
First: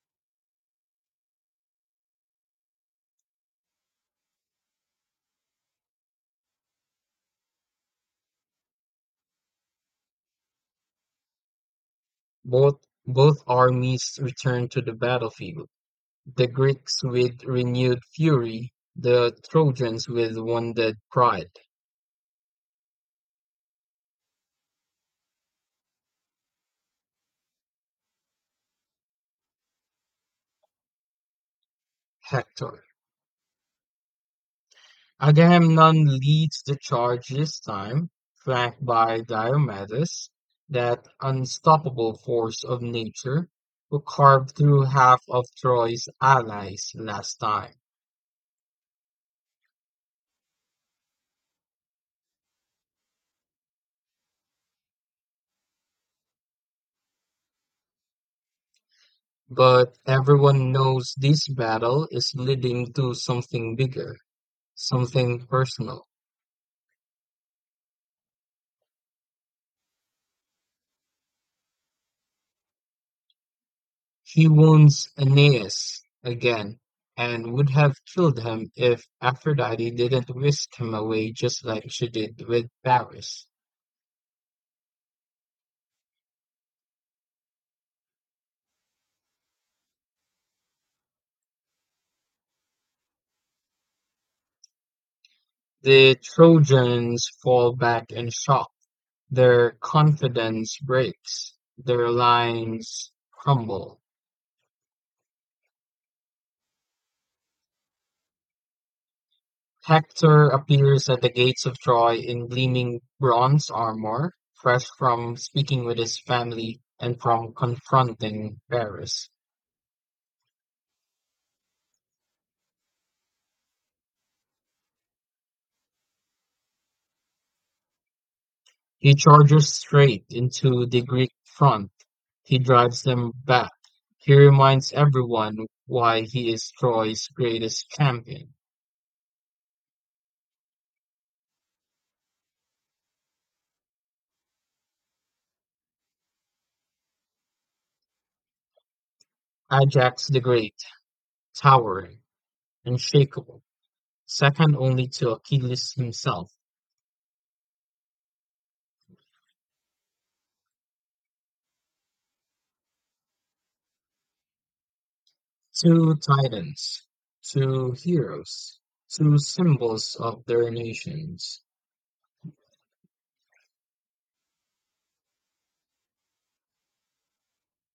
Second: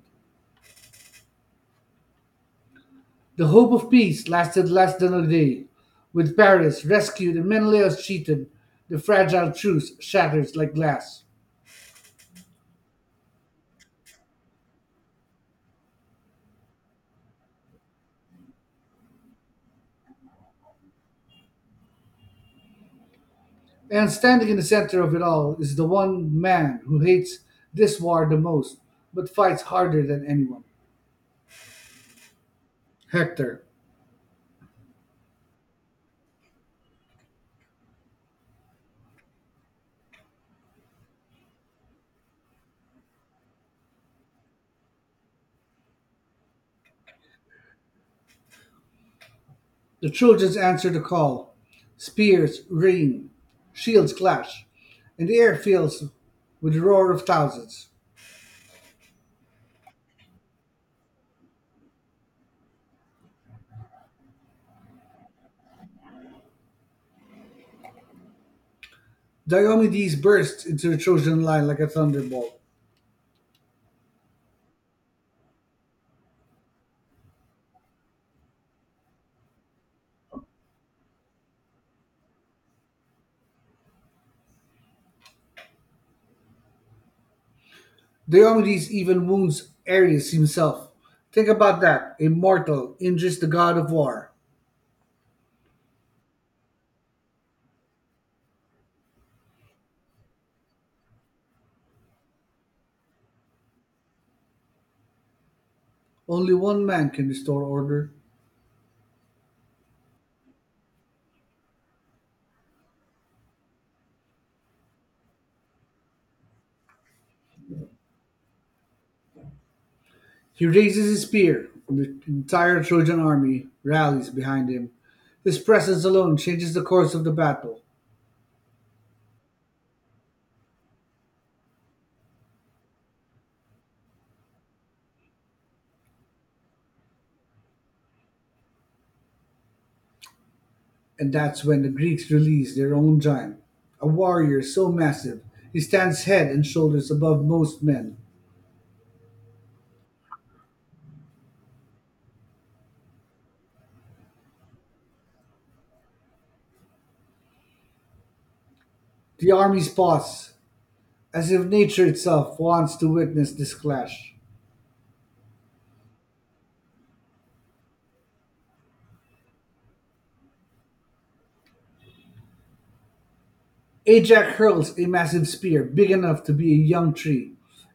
The hope of peace lasted less than a day. With Paris rescued and Menelaus cheated, the fragile truce shatters like glass. Both both armies return to the battlefield. The Greeks with renewed fury, the Trojans with wounded pride. And standing in the center of it all is the one man who hates this war the most, but fights harder than anyone. Hector. Hector. Agamemnon leads the charge this time, flanked by Diomedes, that unstoppable force of nature who carved through half of Troy's allies last time. The Trojans answer the call. Spears rain, shields clash, and the air fills with the roar of thousands. But everyone knows this battle is leading to something bigger, something personal. Diomedes bursts into the Trojan line like a thunderbolt. He wounds Aeneas again and would have killed him if Aphrodite didn't whisk him away just like she did with Paris. Diomedes even wounds Ares himself. Think about that. A mortal injures the god of war. The Trojans fall back in shock, their confidence breaks, their lines crumble. Only one man can restore order. Hector appears at the gates of Troy in gleaming bronze armor, fresh from speaking with his family and from confronting Paris. He raises his spear, and the entire Trojan army rallies behind him. His presence alone changes the course of the battle, He charges straight into the Greek front. He drives them back. He reminds everyone why he is Troy's greatest champion. and that's when the Greeks release their own giant, a warrior so massive he stands head and shoulders above most men. Ajax the Great, towering unshakable, second only to Achilles himself. The army pause, as if nature itself wants to witness this clash. Two titans, two heroes, two symbols of their nations. Ajax hurls a massive spear big enough to be a young tree.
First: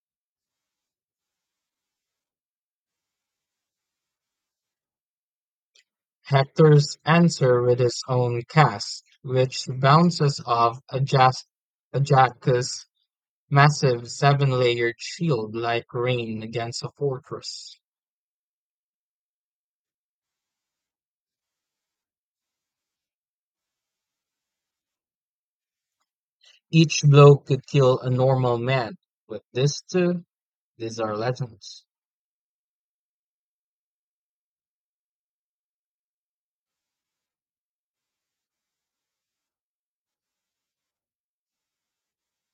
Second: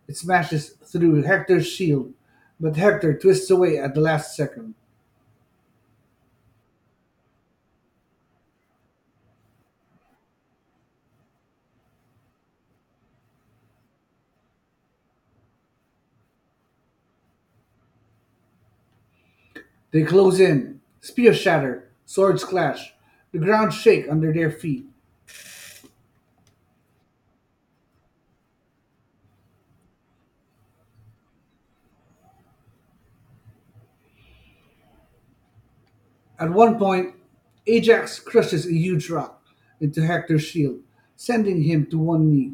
It smashes through Hector's shield, but Hector twists away at the last second. Hector's answer with his own cast, which bounces off Ajax's massive seven-layered shield like rain against a fortress. They close in. Spears shatter. Swords clash. The ground shake under their feet. Each blow could kill a normal man, but these two, these are legends. At one point, Ajax crushes a huge rock into Hector's shield, sending him to one knee.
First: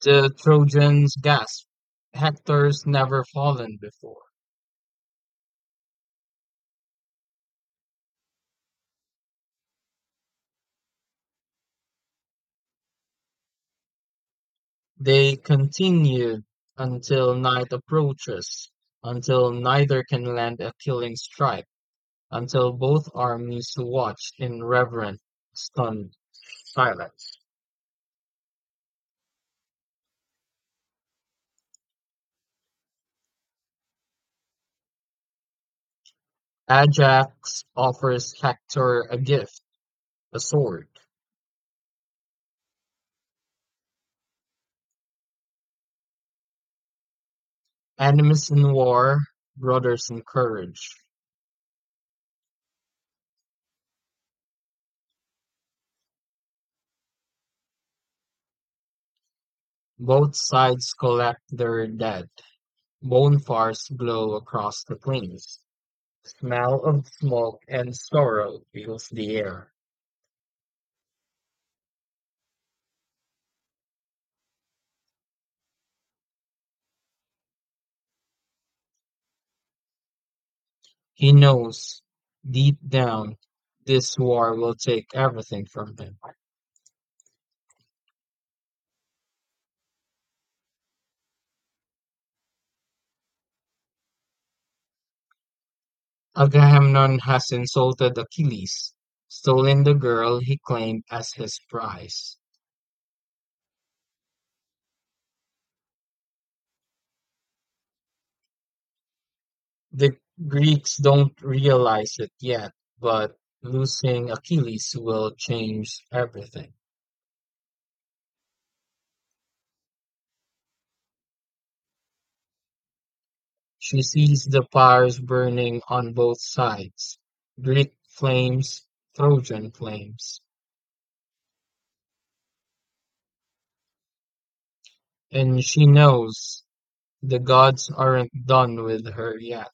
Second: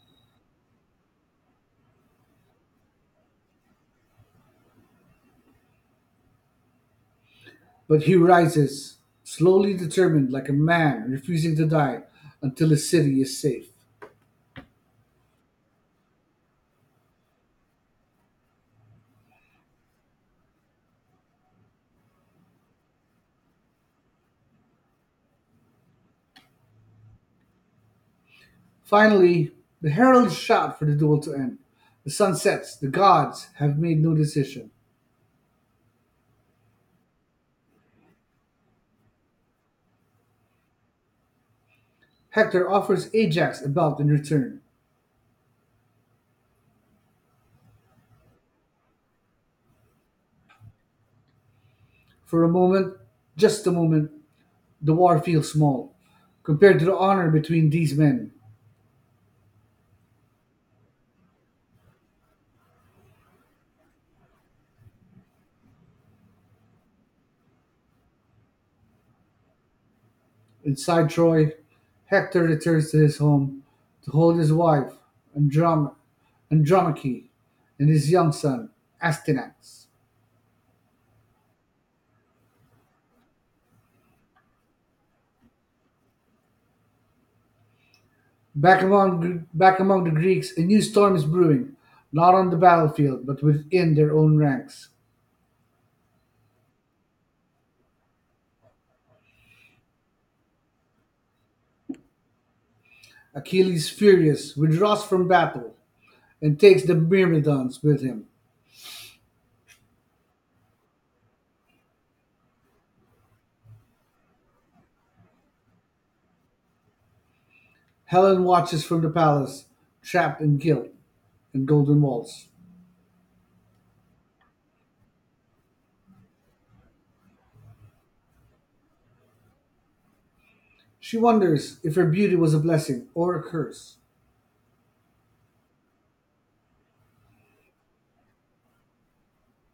The Trojans gasped. Hector's never fallen before. But he rises, slowly determined like a man refusing to die until his city is safe. They continued until night approaches, until neither can land a killing strike, until both armies watch in reverent, stunned silence. Finally, the heralds shout for the duel to end. The sun sets. The gods have made no decision. Ajax offers Hector a gift, a sword. Hector offers Ajax a belt in return. Enemies in war, brothers in courage. For a moment, just a moment, the war feels small compared to the honor between these men. Both sides collect their dead. Bonfires glow across the plains. Smell of smoke and sorrow fills the air. Inside Troy, Hector returns to his home to hold his wife, Androm- Andromache, and his young son, Astyanax. He knows deep down this war will take everything from him. Back among the Greeks, a new storm is brewing, not on the battlefield, but within their own ranks. Agamemnon has insulted Achilles, stolen the girl he claimed as his prize. Achilles, furious, withdraws from battle and takes the Myrmidons with him. The Greeks don't realize it yet, but losing Achilles will change everything. Helen watches from the palace, trapped in guilt and golden walls. She sees the fires burning on both sides, Greek flames, Trojan flames. She wonders if her beauty was a blessing or a curse. And she knows the gods aren't done with her yet.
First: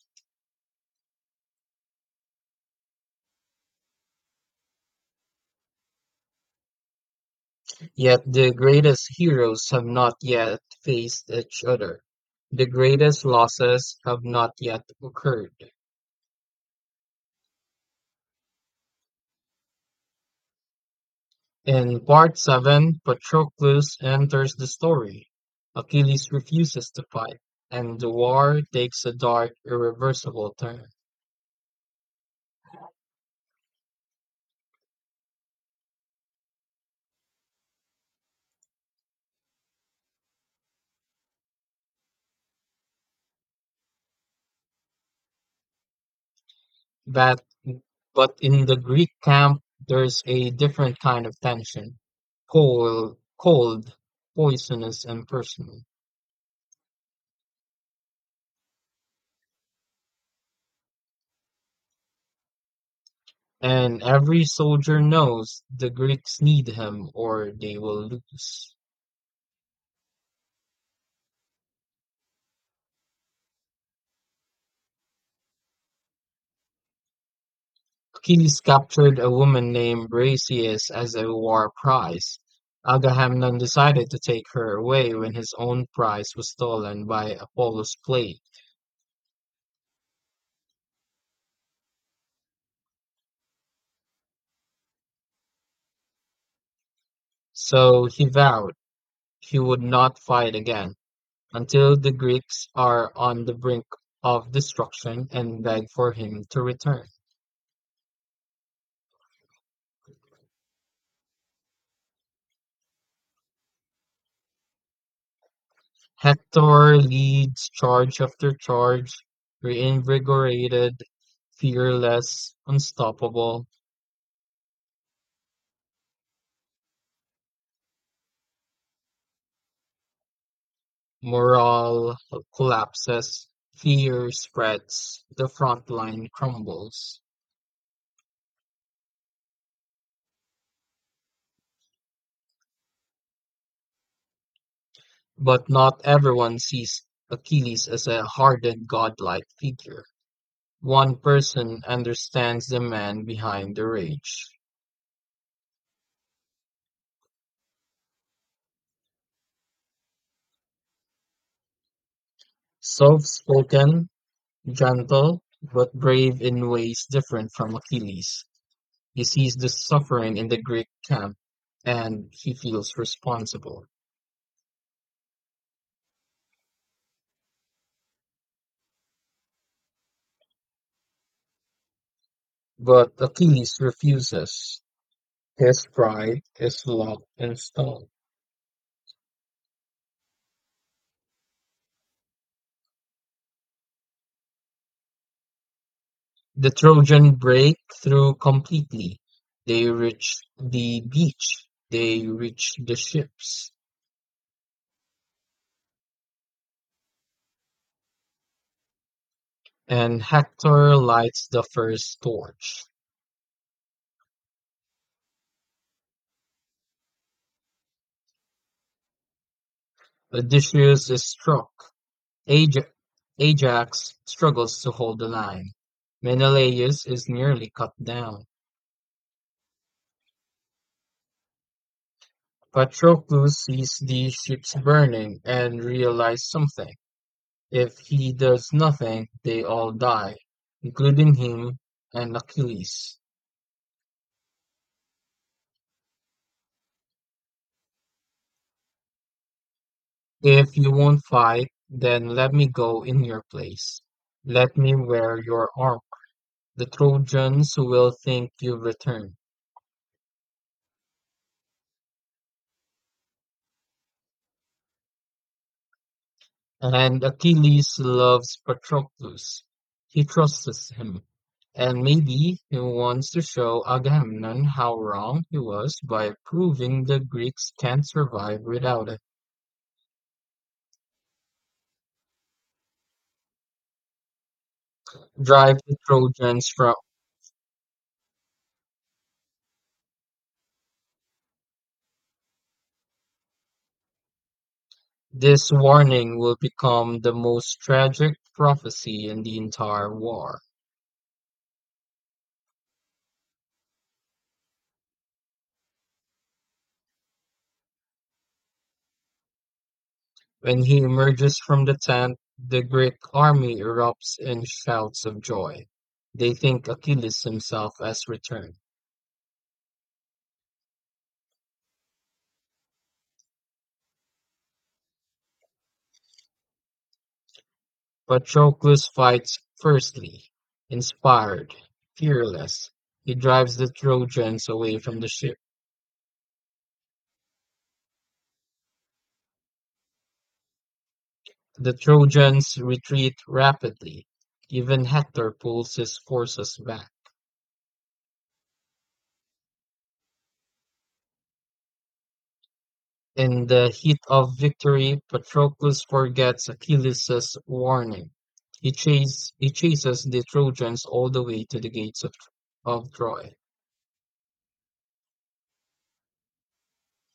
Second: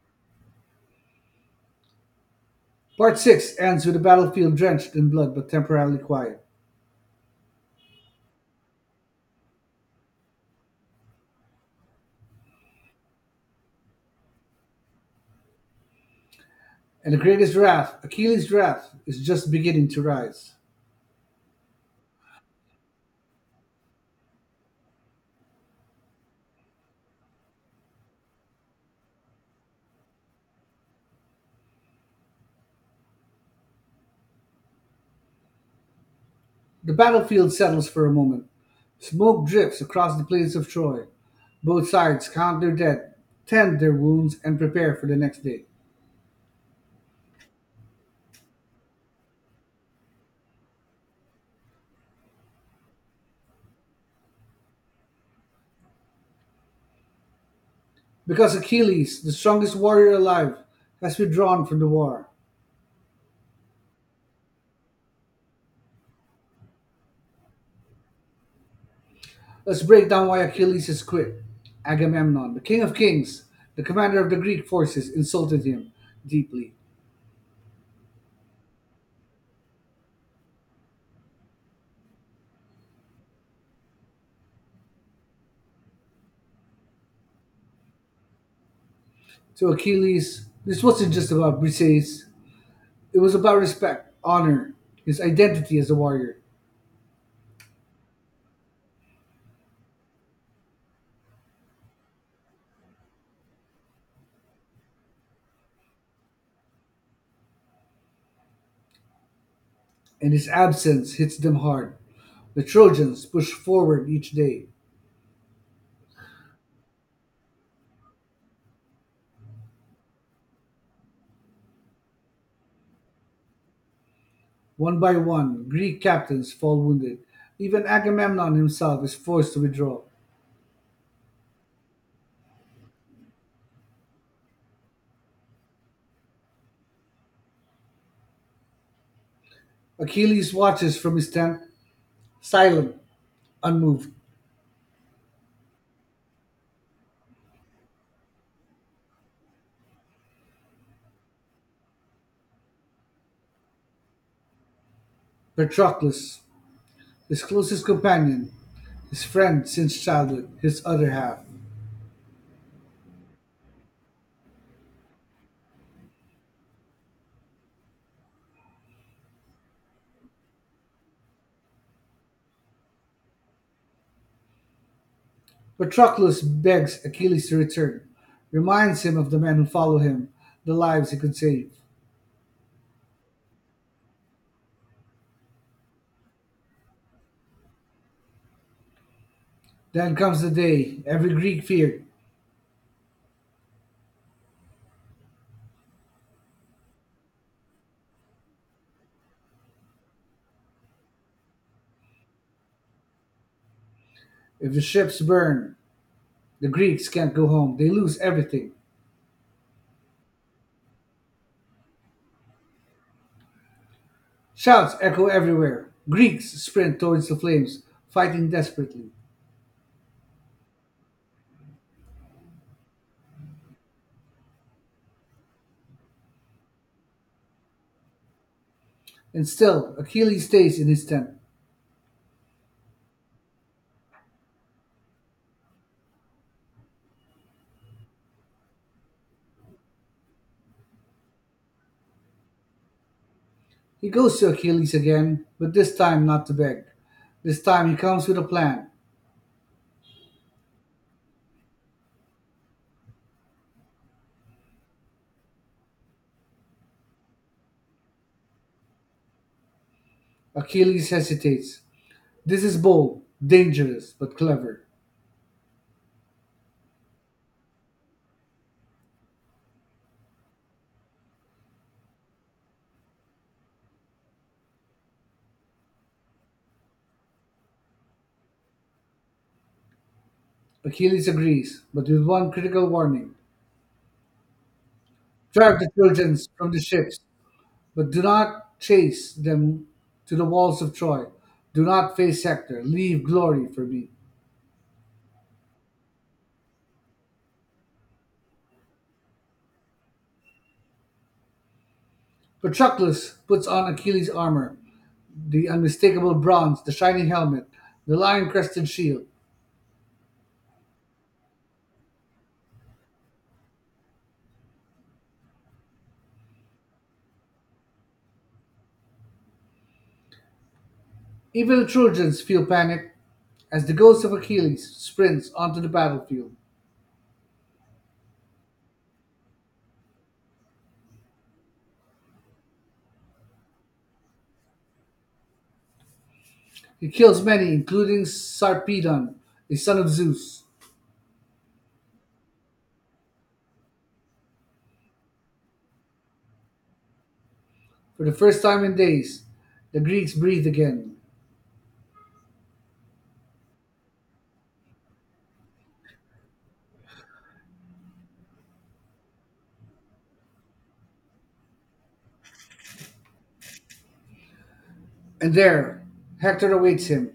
Part 6 ends with the battlefield drenched in blood but temporarily quiet. Yet the greatest heroes have not yet faced each other. The greatest losses have not yet occurred. And the greatest wrath, Achilles' wrath, is just beginning to rise. In part 7, Patroclus enters the story. Achilles refuses to fight, and the war takes a dark, irreversible turn. The battlefield settles for a moment. Smoke drifts across the plains of Troy. Both sides count their dead, tend their wounds, and prepare for the next day. But, but in the Greek camp, there's a different kind of tension. Cold, poisonous, and personal. Because Achilles, the strongest warrior alive, has withdrawn from the war. And every soldier knows the Greeks need him or they will lose. Let's break down why Achilles is quick. Agamemnon, the king of kings, the commander of the Greek forces, insulted him deeply. Achilles captured a woman named Briseis as a war prize. Agamemnon decided to take her away when his own prize was stolen by Apollo's plague. To Achilles, this wasn't just about brisades, it was about respect, honor, his identity as a warrior, So he vowed he would not fight again, until the Greeks are on the brink of destruction and beg for him to return. and his absence hits them hard. The Trojans push forward each day. Hector leads charge after charge, reinvigorated, fearless, unstoppable. One by one, Greek captains fall wounded. Even Agamemnon himself is forced to withdraw. Morale collapses, fear spreads, the front line crumbles. Achilles watches from his tent, silent, unmoved. But not everyone sees Achilles as a hardened godlike figure. One person understands the man behind the rage. Patroclus. His closest companion, his friend since childhood, his other half. Soft-spoken, gentle, but brave in ways different from Achilles. He sees the suffering in the Greek camp and he feels responsible. Patroclus begs Achilles to return, reminds him of the men who follow him, the lives he could save. But Achilles refuses. His pride is locked in stone. Then comes the day every Greek feared. The Trojan break through completely. They reach the beach. They reach the ships. If the ships burn, the Greeks can't go home. They lose everything. And Hector lights the first torch. Shouts echo everywhere. Greeks sprint towards the flames, fighting desperately. Odysseus is struck Aj- Ajax struggles to hold the line. Menelaus is nearly cut down. And still, Achilles stays in his tent. Patroclus sees the ships burning and realizes something. If he does nothing, they all die, including him and Achilles. He goes to Achilles again, but this time not to beg. This time he comes with a plan. If you won't fight, then let me go in your place. Let me wear your armor. The Trojans will think you've returned. Achilles hesitates. This is bold, dangerous, but clever. And Achilles loves Patroclus. He trusts him. And maybe he wants to show Agamemnon how wrong he was by proving the Greeks can't survive without it. Achilles agrees, but with one critical warning. Drive Drive the the Trojans Trojans from the from ships, but do not chase them to the walls of Troy. Do not face Hector. Leave glory for me. This warning will become the most tragic prophecy in the entire war. Patroclus puts on Achilles' armor, the unmistakable bronze, the shining helmet, the lion crested shield. When he emerges from the tent, the Greek army erupts in shouts of joy. They think Achilles himself has returned. Even the Trojans feel panic as the ghost of Achilles sprints onto the battlefield. Patroclus fights fiercely; inspired, fearless, he drives the Trojans away from the ship. He kills many, including Sarpedon, a son of Zeus. The Trojans retreat rapidly; even Hector pulls his forces back. For the first time in days, the Greeks breathe again. In the heat of victory, Patroclus forgets Achilles' warning. He chases the Trojans all the way to the gates of Troy. And there, Hector awaits him,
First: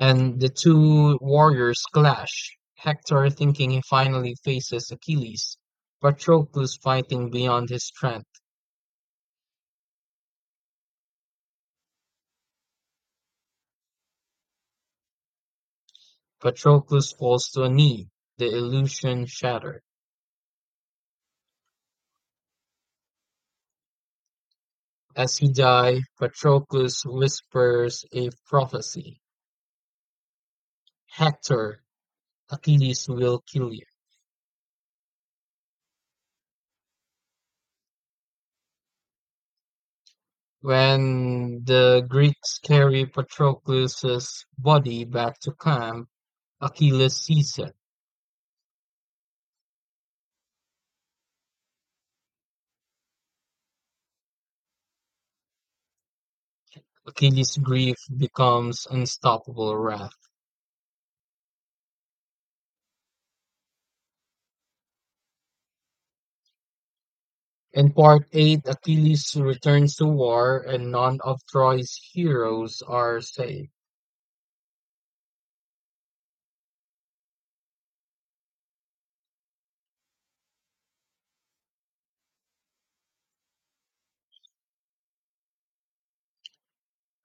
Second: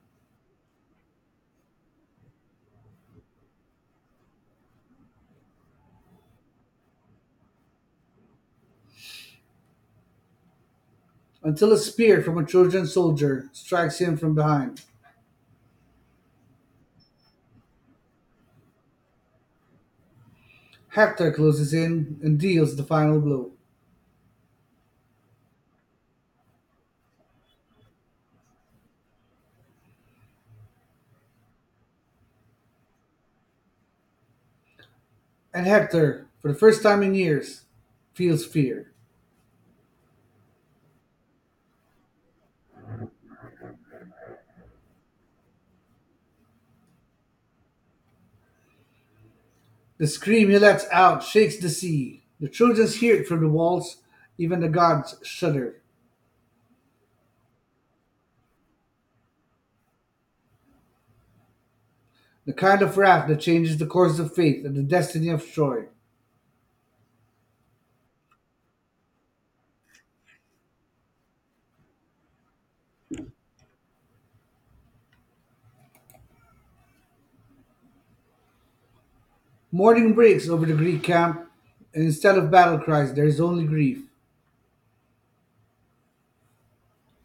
And the two warriors clash, Hector thinking he finally faces Achilles, Patroclus fighting beyond his strength. until a spear from a Trojan soldier strikes him from behind. Patroclus falls to a knee, the illusion shattered. Hector closes in and deals the final blow. As he dies, Patroclus whispers a prophecy. Hector, Achilles will kill you. And Hector, for the first time in years, feels fear. When the Greeks carry Patroclus's body back to camp, Achilles sees it. The scream he lets out shakes the sea. The Trojans hear it from the walls, even the gods shudder. Achilles' grief becomes unstoppable wrath. The kind of wrath that changes the course of fate and the destiny of Troy. In part eight, Achilles returns to war and none of Troy's heroes are saved. Mourning breaks over the Greek camp, and instead of battle cries, there is only grief.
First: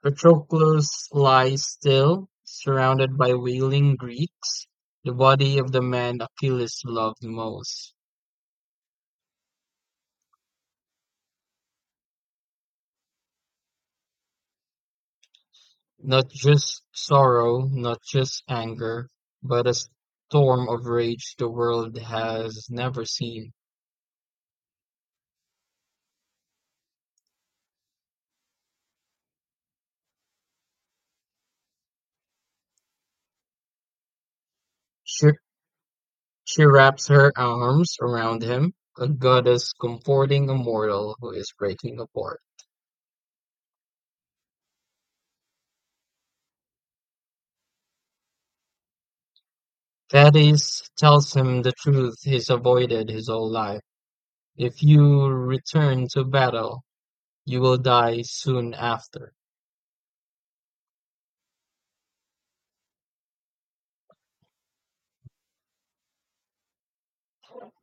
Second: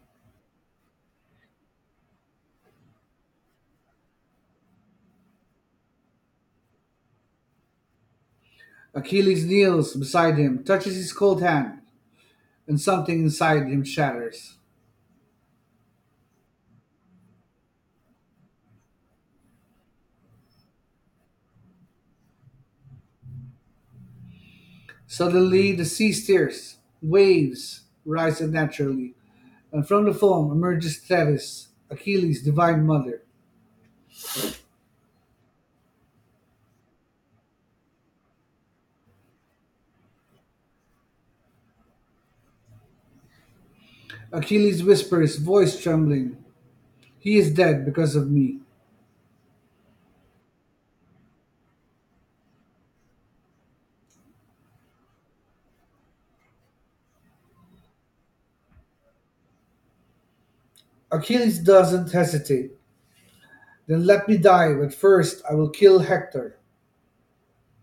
Patroclus lies still, surrounded by wailing Greeks, the body of the man Achilles loved most. Achilles kneels beside him, touches his cold hand, and something inside him shatters. Not just sorrow, not just anger, but a storm of rage the world has never seen. Suddenly, the sea stirs, waves rise unnaturally, and from the foam emerges Thetis, Achilles' divine mother. She, she wraps her arms around him, a goddess comforting a mortal who is breaking apart. Achilles whispers, voice trembling, he is dead because of me. Thaddeus tells him the truth he's avoided his whole life. If you return to battle, you will die soon after. Achilles doesn't hesitate. Then let me die, but first I will kill Hector.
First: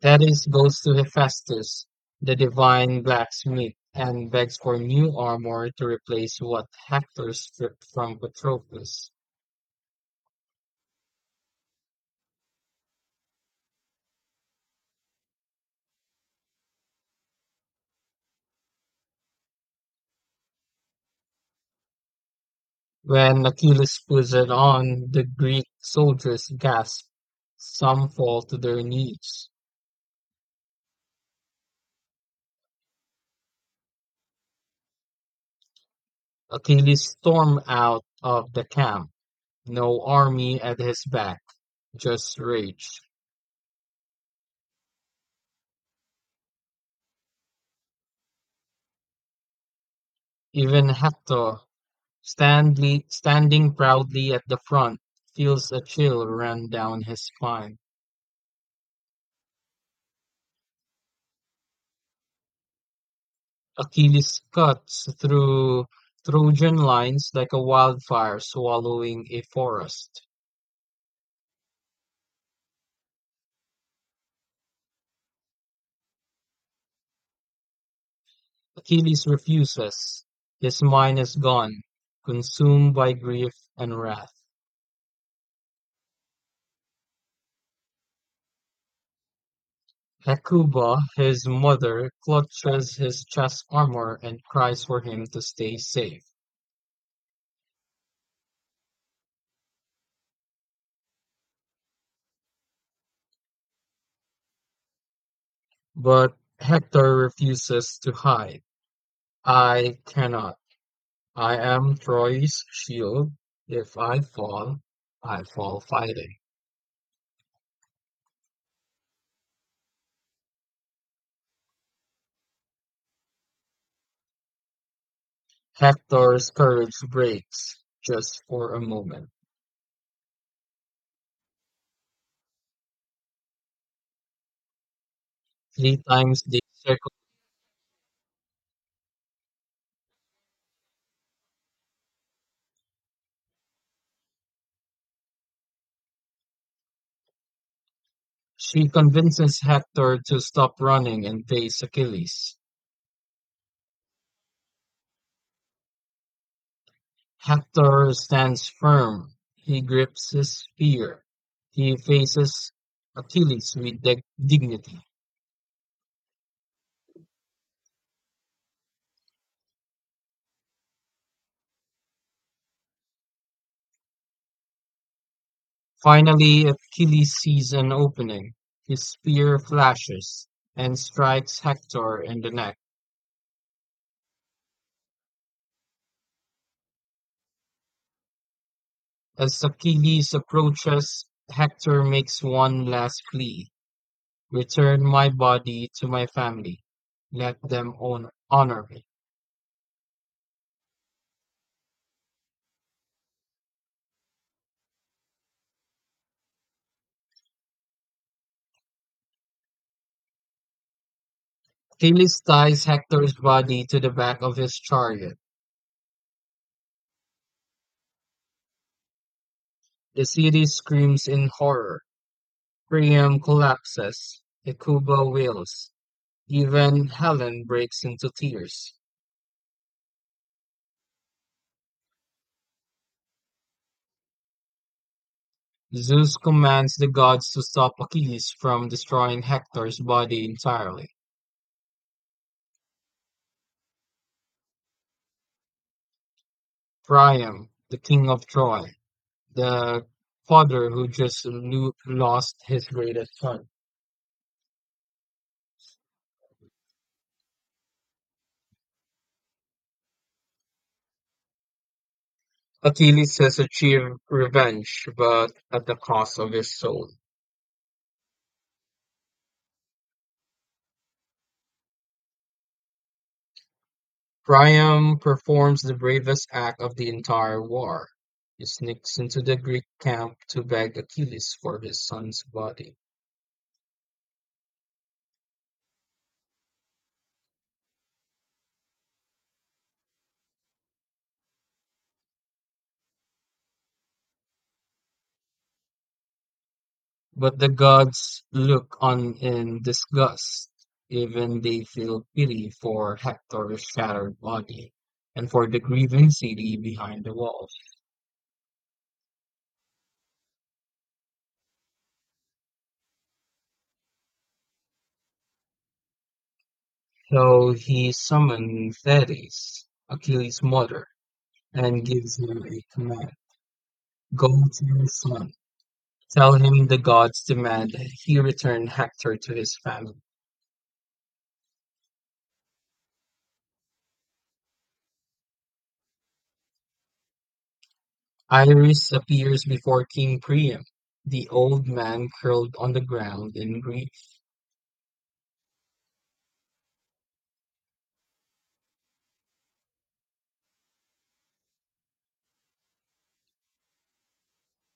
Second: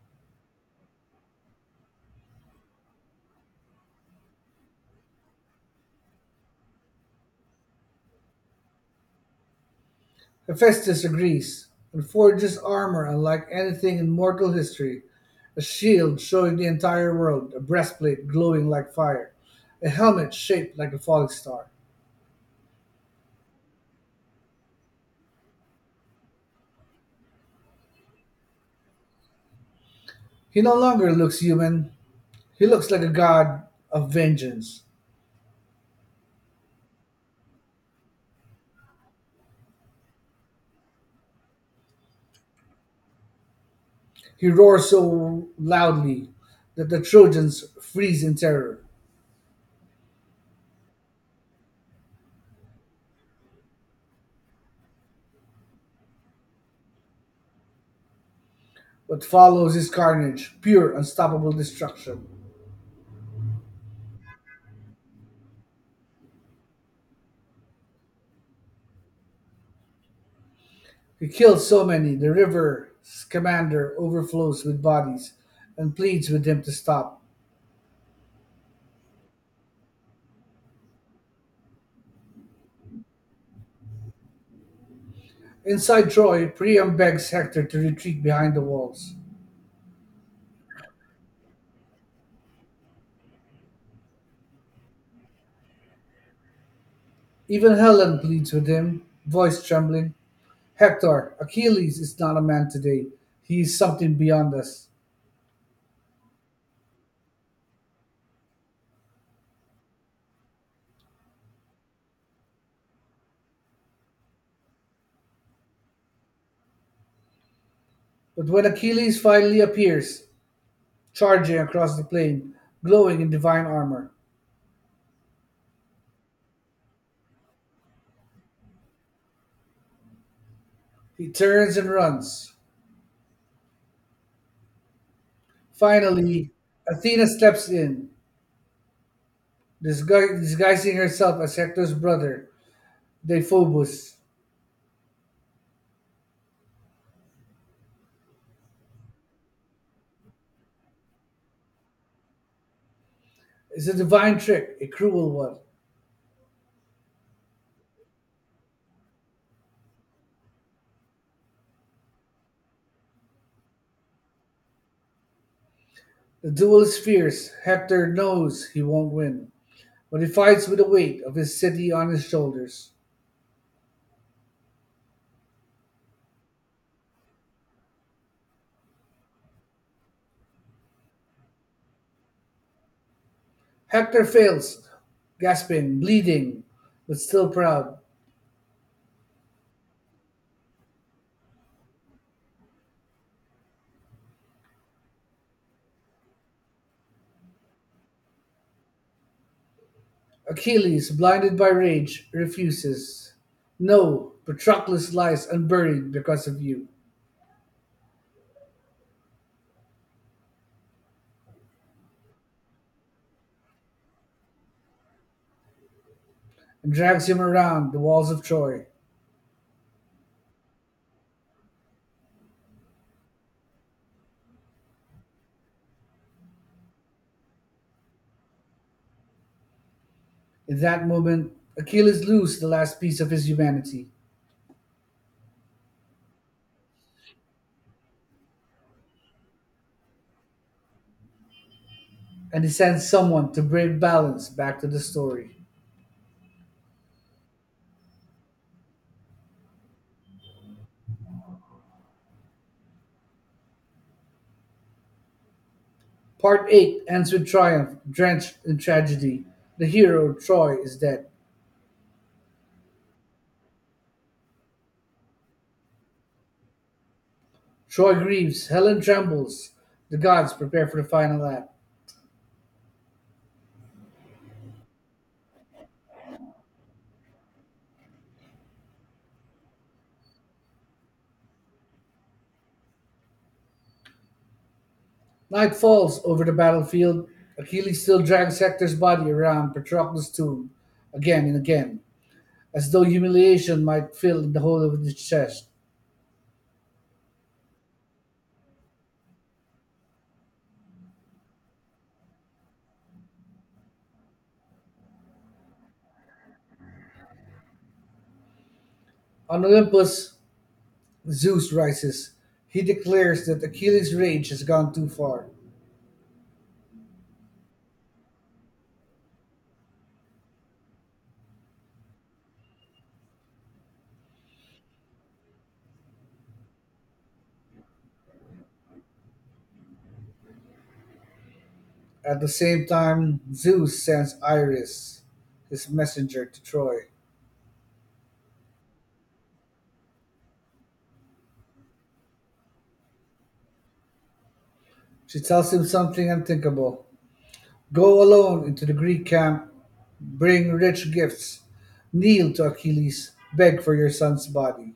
Thaddeus goes to Hephaestus, the divine blacksmith, and begs for new armor to replace what Hector stripped from Patroclus. Hephaestus agrees, and forges armor unlike anything in mortal history, a shield showing the entire world, a breastplate glowing like fire, a helmet shaped like a falling star. When Achilles puts it on, the Greek soldiers gasp. Some fall to their knees. He no longer looks human. He looks like a god of vengeance. Achilles storms out of the camp. No army at his back, just rage. He roars so loudly that the Trojans freeze in terror. Even Hector, standing proudly at the front, feels a chill run down his spine. What follows is carnage, pure, unstoppable destruction. Achilles cuts through Trojan lines like a wildfire swallowing a forest. He kills so many, the river's commander overflows with bodies and pleads with him to stop. Achilles refuses. His mind is gone, consumed by grief and wrath. Inside Troy, Priam begs Hector to retreat behind the walls. Hecuba, his mother, clutches his chest armor and cries for him to stay safe. Even Helen pleads with him, voice trembling. Hector, Achilles is not a man today. He is something beyond us. But Hector refuses to hide. I cannot. I am Troy's shield. If I fall, I fall fighting. But when Achilles finally appears, charging across the plain, glowing in divine armor, Hector's courage breaks just for a moment. he turns and runs. Three times Finally, they circle. Athena steps in, disguising herself as Hector's brother, Deiphobus, She convinces Hector to stop running and face Achilles. is a divine trick, a cruel one. Hector stands firm. He grips his spear. He faces Achilles with dignity. The duel is fierce. Hector knows he won't win, but he fights with the weight of his city on his shoulders. Finally, Achilles sees an opening. His spear flashes and strikes Hector in the neck. Hector fails, gasping, bleeding, but still proud. As Achilles approaches, Hector makes one last plea. Return my body to my family. Let them honor me. Achilles, blinded by rage, refuses. No, Patroclus lies unburied because of you, Achilles ties Hector's body to the back of his chariot. and drags him around the walls of Troy. The city screams in horror. Priam collapses. Hecuba wails. Even Helen breaks into tears. In that moment, Achilles loses the last piece of his humanity. Zeus commands the gods to stop Achilles from destroying Hector's body entirely. And he sends someone to bring balance back to the story. Priam, the king of Troy, the father who just lost his greatest son. Part 8 ends with triumph, drenched in tragedy. The hero, Troy, is dead. Achilles has achieved revenge, but at the cost of his soul. Troy grieves, Helen trembles. The gods prepare for the final act. Priam performs the bravest act of the entire war. He sneaks into the Greek camp to beg Achilles for his son's body. Night falls over the battlefield. Achilles still drags Hector's body around Patroclus' tomb again and again, as though humiliation might fill the hole of his chest. But the gods look on in disgust. Even they feel pity for Hector's shattered body and for the grieving city behind the walls. On Olympus, Zeus rises. He declares that Achilles' rage has gone too far. So he summoned Thetis, Achilles' mother, and gives him a command. Go to your son. Tell him the gods demand that he return Hector to his family. At the same time, Zeus sends Iris, his messenger, to Troy. Iris appears before King Priam. The old man curled on the ground in grief. She tells him something unthinkable. Go alone into the Greek camp, bring rich gifts, kneel to Achilles, beg for your son's body.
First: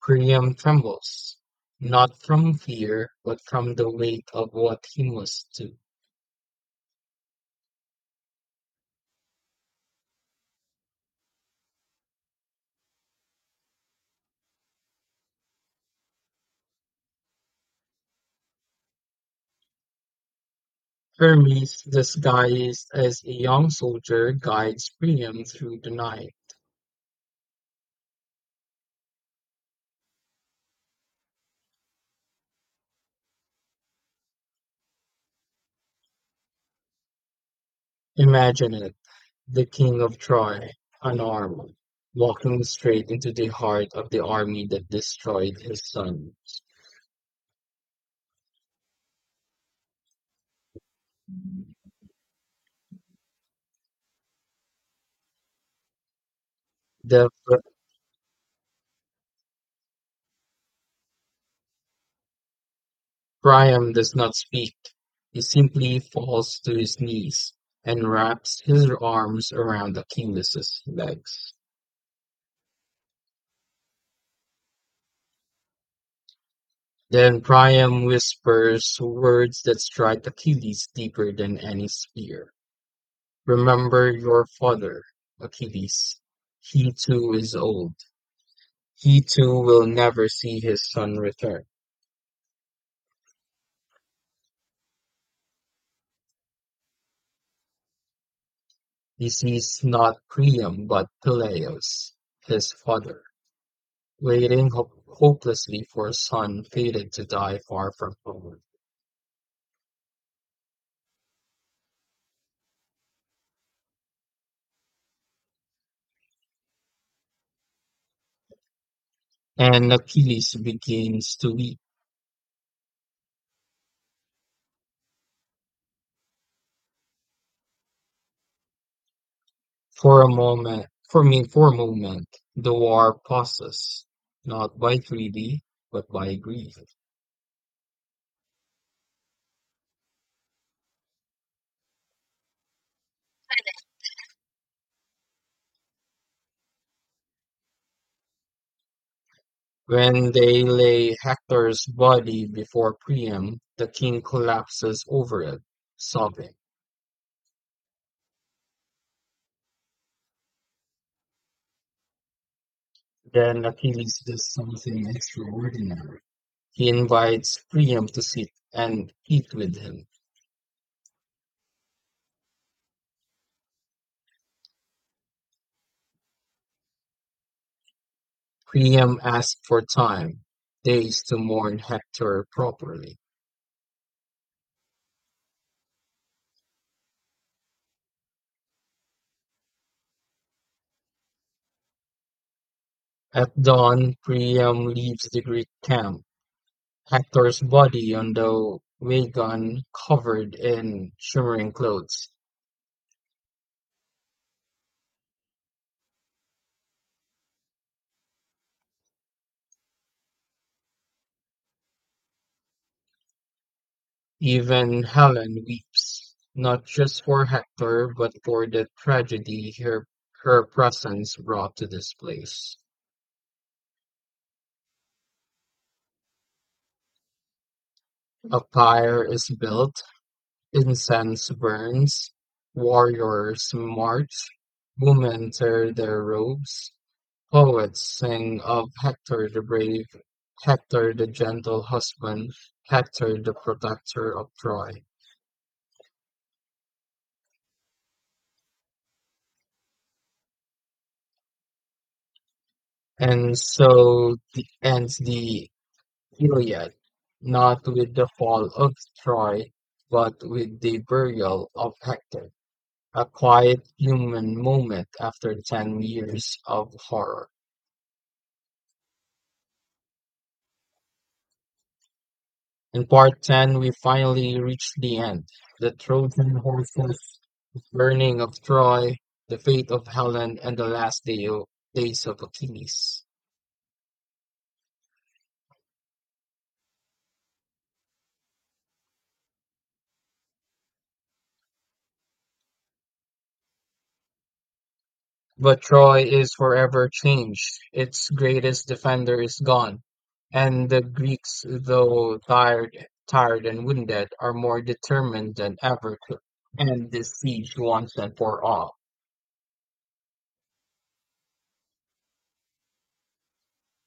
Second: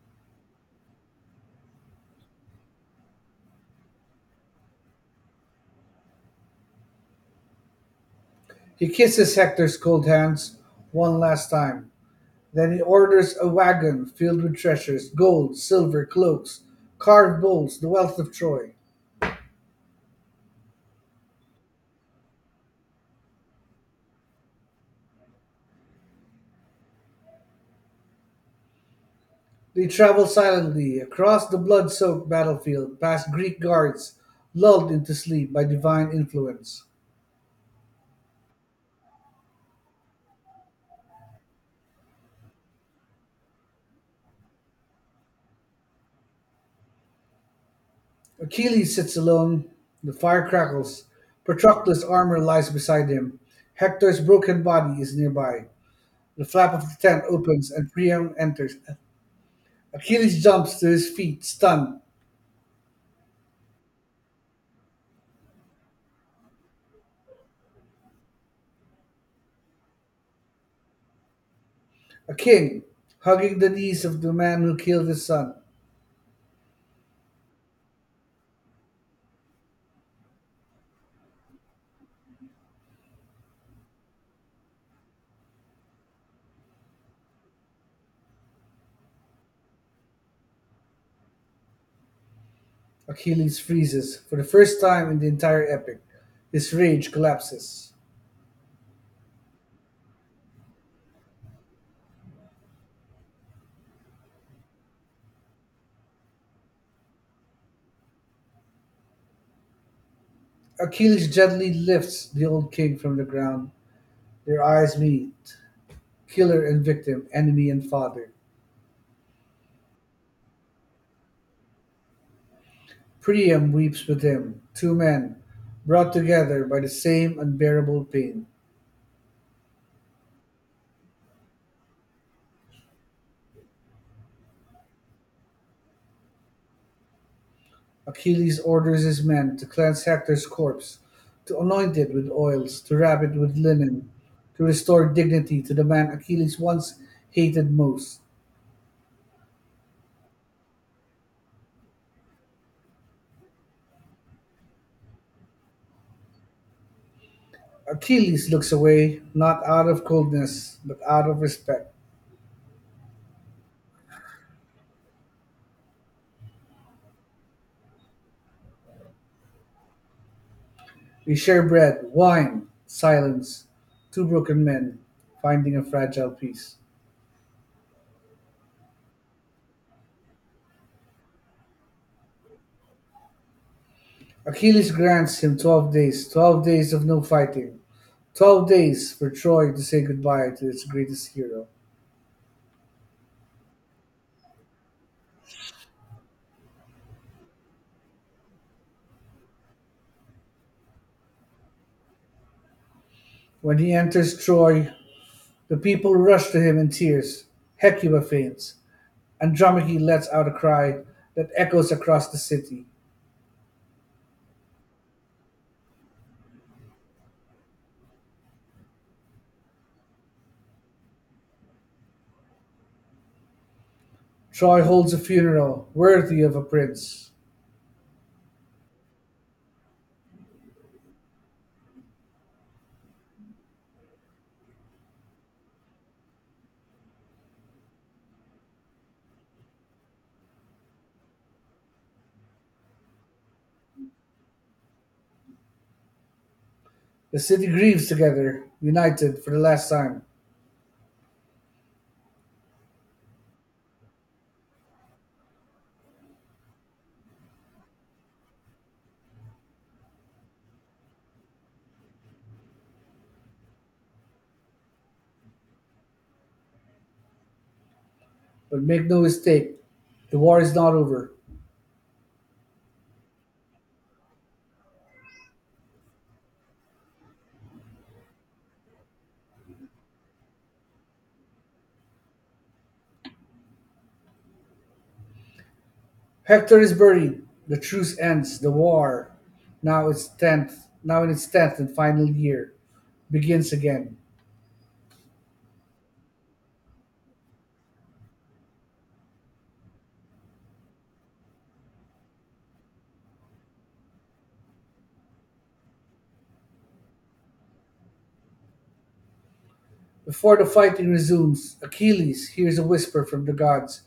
Priam trembles, not from fear, but from the weight of what he must do. He kisses Hector's cold hands one last time. Then he orders a wagon filled with treasures gold, silver, cloaks, carved bowls, the wealth of Troy. Hermes, disguised as a young soldier, guides Priam through the night. They travel silently across the blood-soaked battlefield, past Greek guards lulled into sleep by divine influence. Imagine it, the king of Troy, unarmed, walking straight into the heart of the army that destroyed his son. Achilles sits alone, the fire crackles, Patroclus' armor lies beside him, Hector's broken body is nearby. The flap of the tent The opens and Priam enters. Achilles jumps to his feet, stunned. Priam does not speak. He simply falls to his knees and wraps his arms around Achilles' legs. A king, hugging the knees of the man who killed his son. Then Priam whispers words that strike Achilles deeper than any spear. Remember your father, Achilles. He too is old. He too will never see his son return. Achilles freezes for the first time in the entire epic. His rage collapses. He sees not Priam but Peleus, his father, waiting hopelessly for a son fated to die far from home. Achilles gently lifts the old king from the ground. Their eyes meet. Killer and victim, enemy and father. And Achilles begins to weep. Priam weeps with him. Two men, brought together by the same unbearable pain. For a moment, the war pauses, not by treaty, but by grief. Achilles orders his men to cleanse Hector's corpse, to anoint it with oils, to wrap it with linen, to restore dignity to the man Achilles once hated most. When they lay Hector's body before Priam, the king collapses over it, sobbing. Achilles looks away, not out of coldness, but out of respect. Then Achilles does something extraordinary. He invites Priam to sit and eat with him. We share bread, wine, silence, two broken men finding a fragile peace. Priam asks for time, days to mourn Hector properly. Achilles grants him 12 days, 12 days of no fighting, 12 days for Troy to say goodbye to its greatest hero. At dawn, Priam leaves the Greek camp, Hector's body on the wagon covered in shimmering clothes. When he enters Troy, the people rush to him in tears. Hecuba faints. Andromache lets out a cry that echoes across the city. Even Helen weeps, not just for Hector, but for the tragedy her presence brought to this place. Troy holds a funeral worthy of a prince. A pyre is built, incense burns, warriors march, women tear their robes, poets sing of Hector the brave, Hector the gentle husband, Hector the protector of Troy. The city grieves together, united for the last time. And so ends the Iliad, not with the fall of Troy, but with the burial of Hector, a quiet human moment after 10 years of horror. But make no mistake, the war is not over. In part 10, we finally reach the end the Trojan horses, burning of Troy, the fate of Helen, and the last days of Achilles. Hector is buried. The truce ends. The war, now in its tenth and final year, begins again. But Troy is forever changed. Its greatest defender is gone, and the Greeks, though tired and wounded, are more determined than ever to end this siege once and for all. Before the fighting resumes, Achilles hears a whisper from the gods,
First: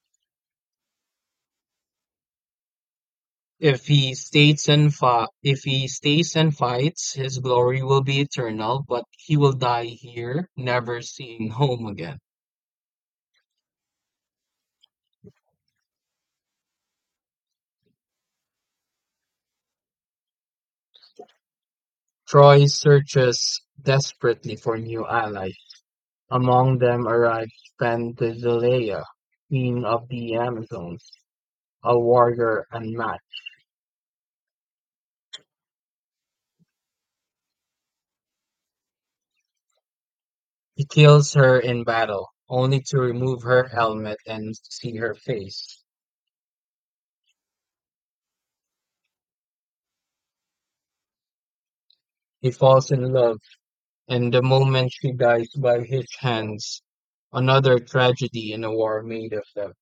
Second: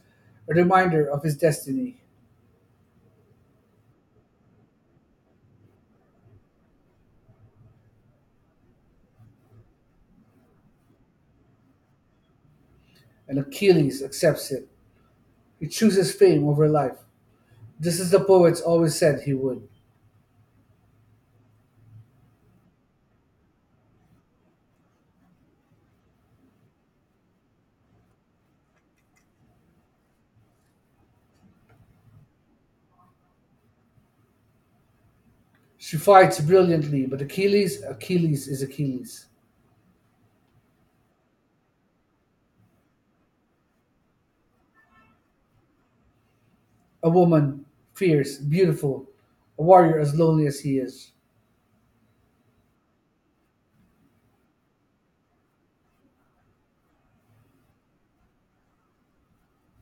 a reminder of his destiny, If he stays and fi- If he stays and fights, his glory will be eternal, but he will die here, never seeing home again. and Achilles accepts it. He chooses fame over life, just as the poets always said he would. Troy searches desperately for new allies. Among them arrived Penthesilea, queen of the Amazons, a warrior unmatched. She fights brilliantly, but Achilles is Achilles. He kills her in battle, only to remove her helmet and see her face. A woman, fierce, beautiful, a warrior as lonely as he is. He falls in love, and the moment she dies by his hands, another tragedy in a war made of them.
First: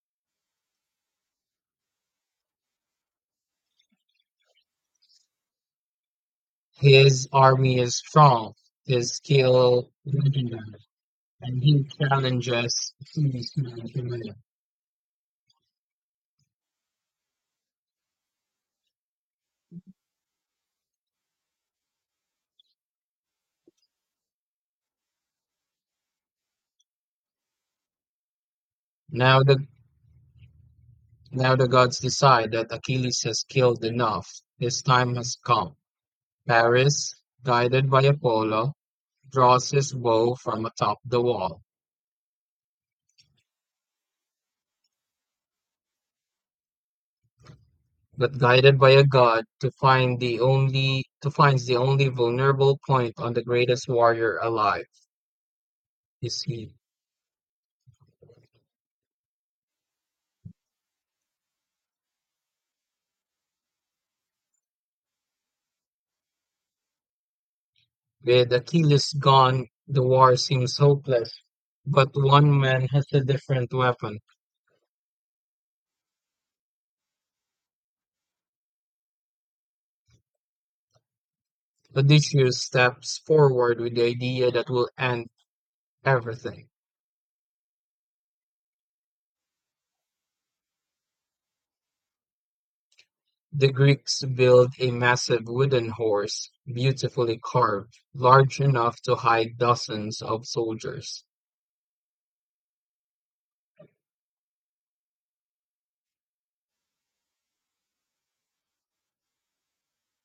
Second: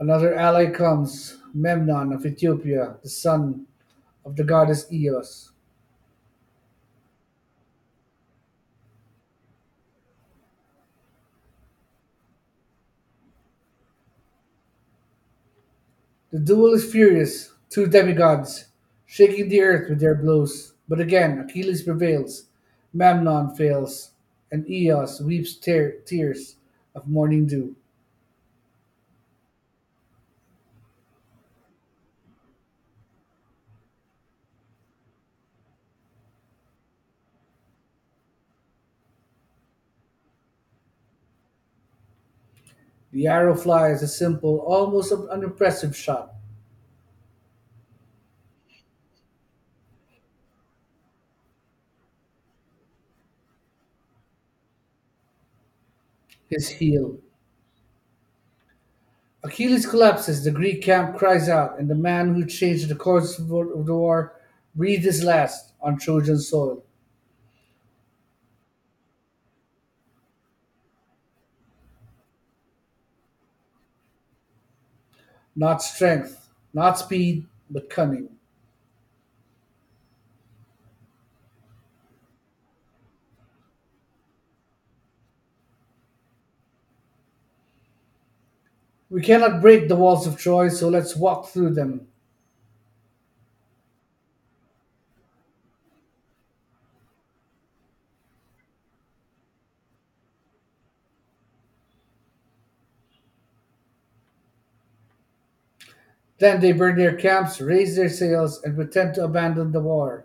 Another ally comes, Memnon of Ethiopia, the son of the goddess Eos. His army is strong, his skill legendary, and he challenges Zeus' man to man. The duel is furious, two demigods, shaking the earth with their blows. But again, Achilles prevails, Memnon fails, and Eos weeps tears of morning dew. Now the Now the gods decide that Achilles has killed enough. His time has come. Paris, guided by Apollo, draws his bow from atop the wall, The arrow flies a simple, almost unimpressive shot. but guided by a god to find the only to finds the only vulnerable point on the greatest warrior alive, is His he. heel, Achilles collapses, the Greek camp cries out, and the man who changed the course of the war breathed his last on Trojan soil. With Achilles gone, the war seems hopeless, but one man has a different weapon. Not strength, not speed, but cunning. Odysseus steps forward with the idea that will end everything. We cannot break the walls of Troy, so let's walk through them. The Greeks built a massive wooden horse, beautifully carved, large enough to hide dozens of soldiers. Then they burn their camps, raise their sails, and pretend to abandon the war.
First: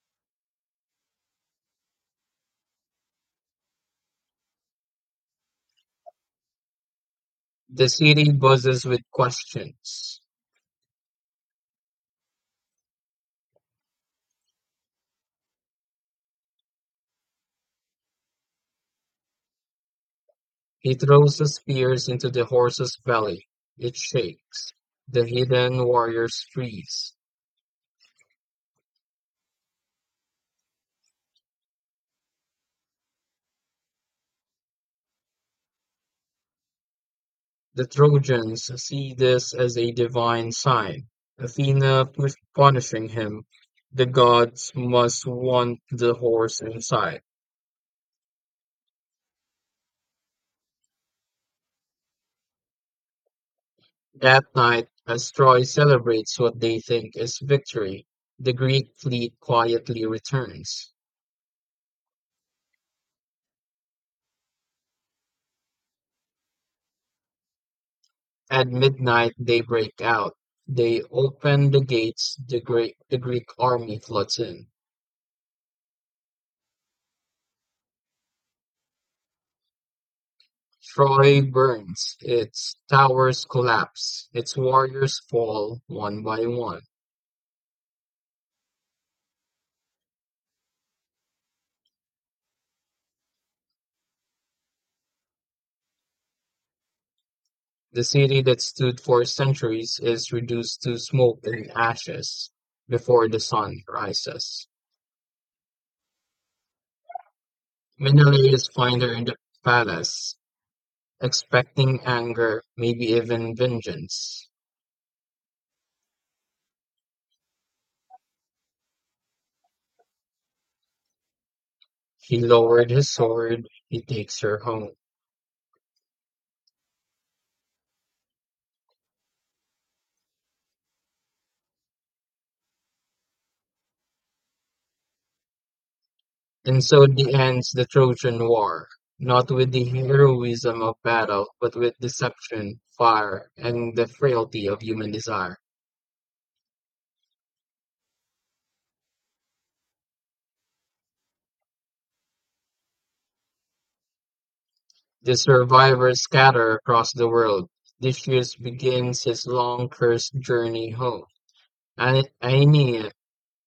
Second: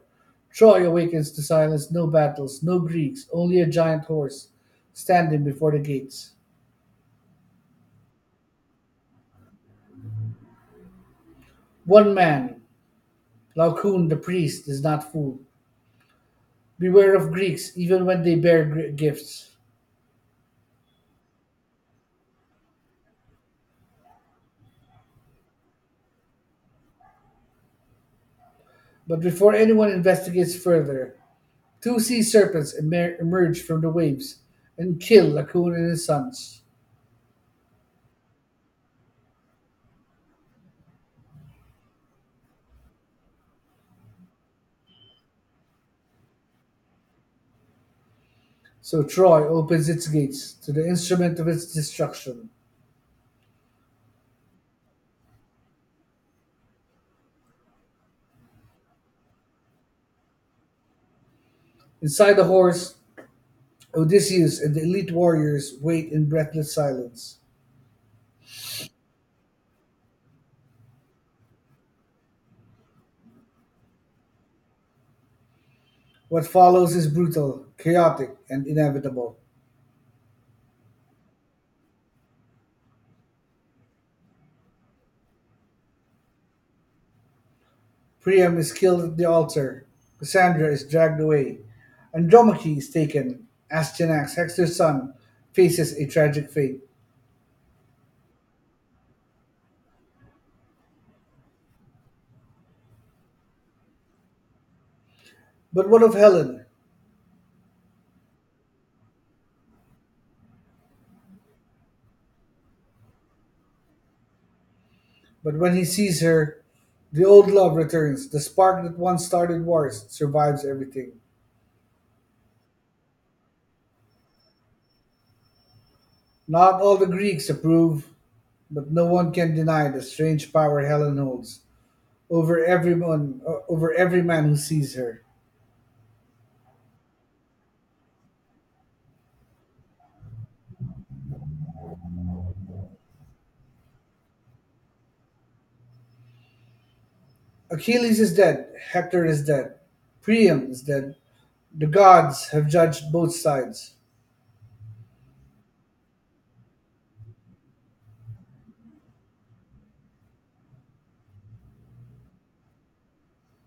Troy awakens to silence, no battles, no Greeks, only a giant horse standing before the gates. The city buzzes with questions. One man, Laocoon the priest, is not fooled. Beware of Greeks, even when they bear gifts. He throws the spears into the horse's belly. It shakes. The hidden warriors freeze. But before anyone investigates further, two sea serpents emerge from the waves and kill Laocoon and his sons. The Trojans see this as a divine sign. Athena punishing him. The gods must want the horse inside. So Troy opens its gates to the instrument of its destruction. That night, as Troy celebrates what they think is victory, the Greek fleet quietly returns. Inside the horse, Odysseus and the elite warriors wait in breathless silence. At midnight, they break out. They open the gates, the Greek army floods in. What follows is brutal, chaotic, and inevitable. Troy burns, its towers collapse, its warriors fall one by one. Priam is killed at the altar, Cassandra is dragged away, Andromache is taken, Astyanax, Hector's son, faces a tragic fate. The city that stood for centuries is reduced to smoke and ashes before the sun rises. But what of Helen? Menelaus finds her in the palace, expecting anger, maybe even vengeance. But when he sees her, the old love returns, the spark that once started wars survives everything. He lowered his sword, he takes her home. Not all the Greeks approve, but no one can deny the strange power Helen holds over everyone, over every man who sees her. And so the ends the Trojan War, not with the heroism of battle, but with deception, fire, and the frailty of human desire. Achilles is dead, Hector is dead, Priam is dead, the gods have judged both sides, The survivors scatter across the world. Odysseus begins his long cursed journey home. Aene- Aeneas,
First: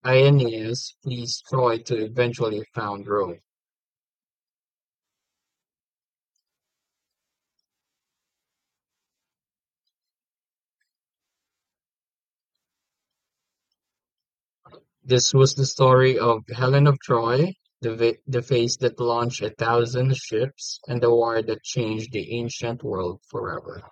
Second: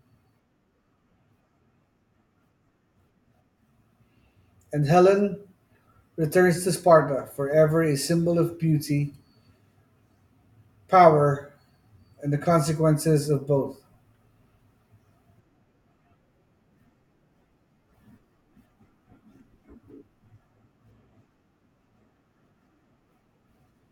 Aeneas flees Troy to eventually found Rome. and Helen returns to Sparta, forever a symbol of beauty, power, and the consequences of both. This was the story of Helen of Troy, the face that launched a thousand ships, and the war that changed the ancient world forever.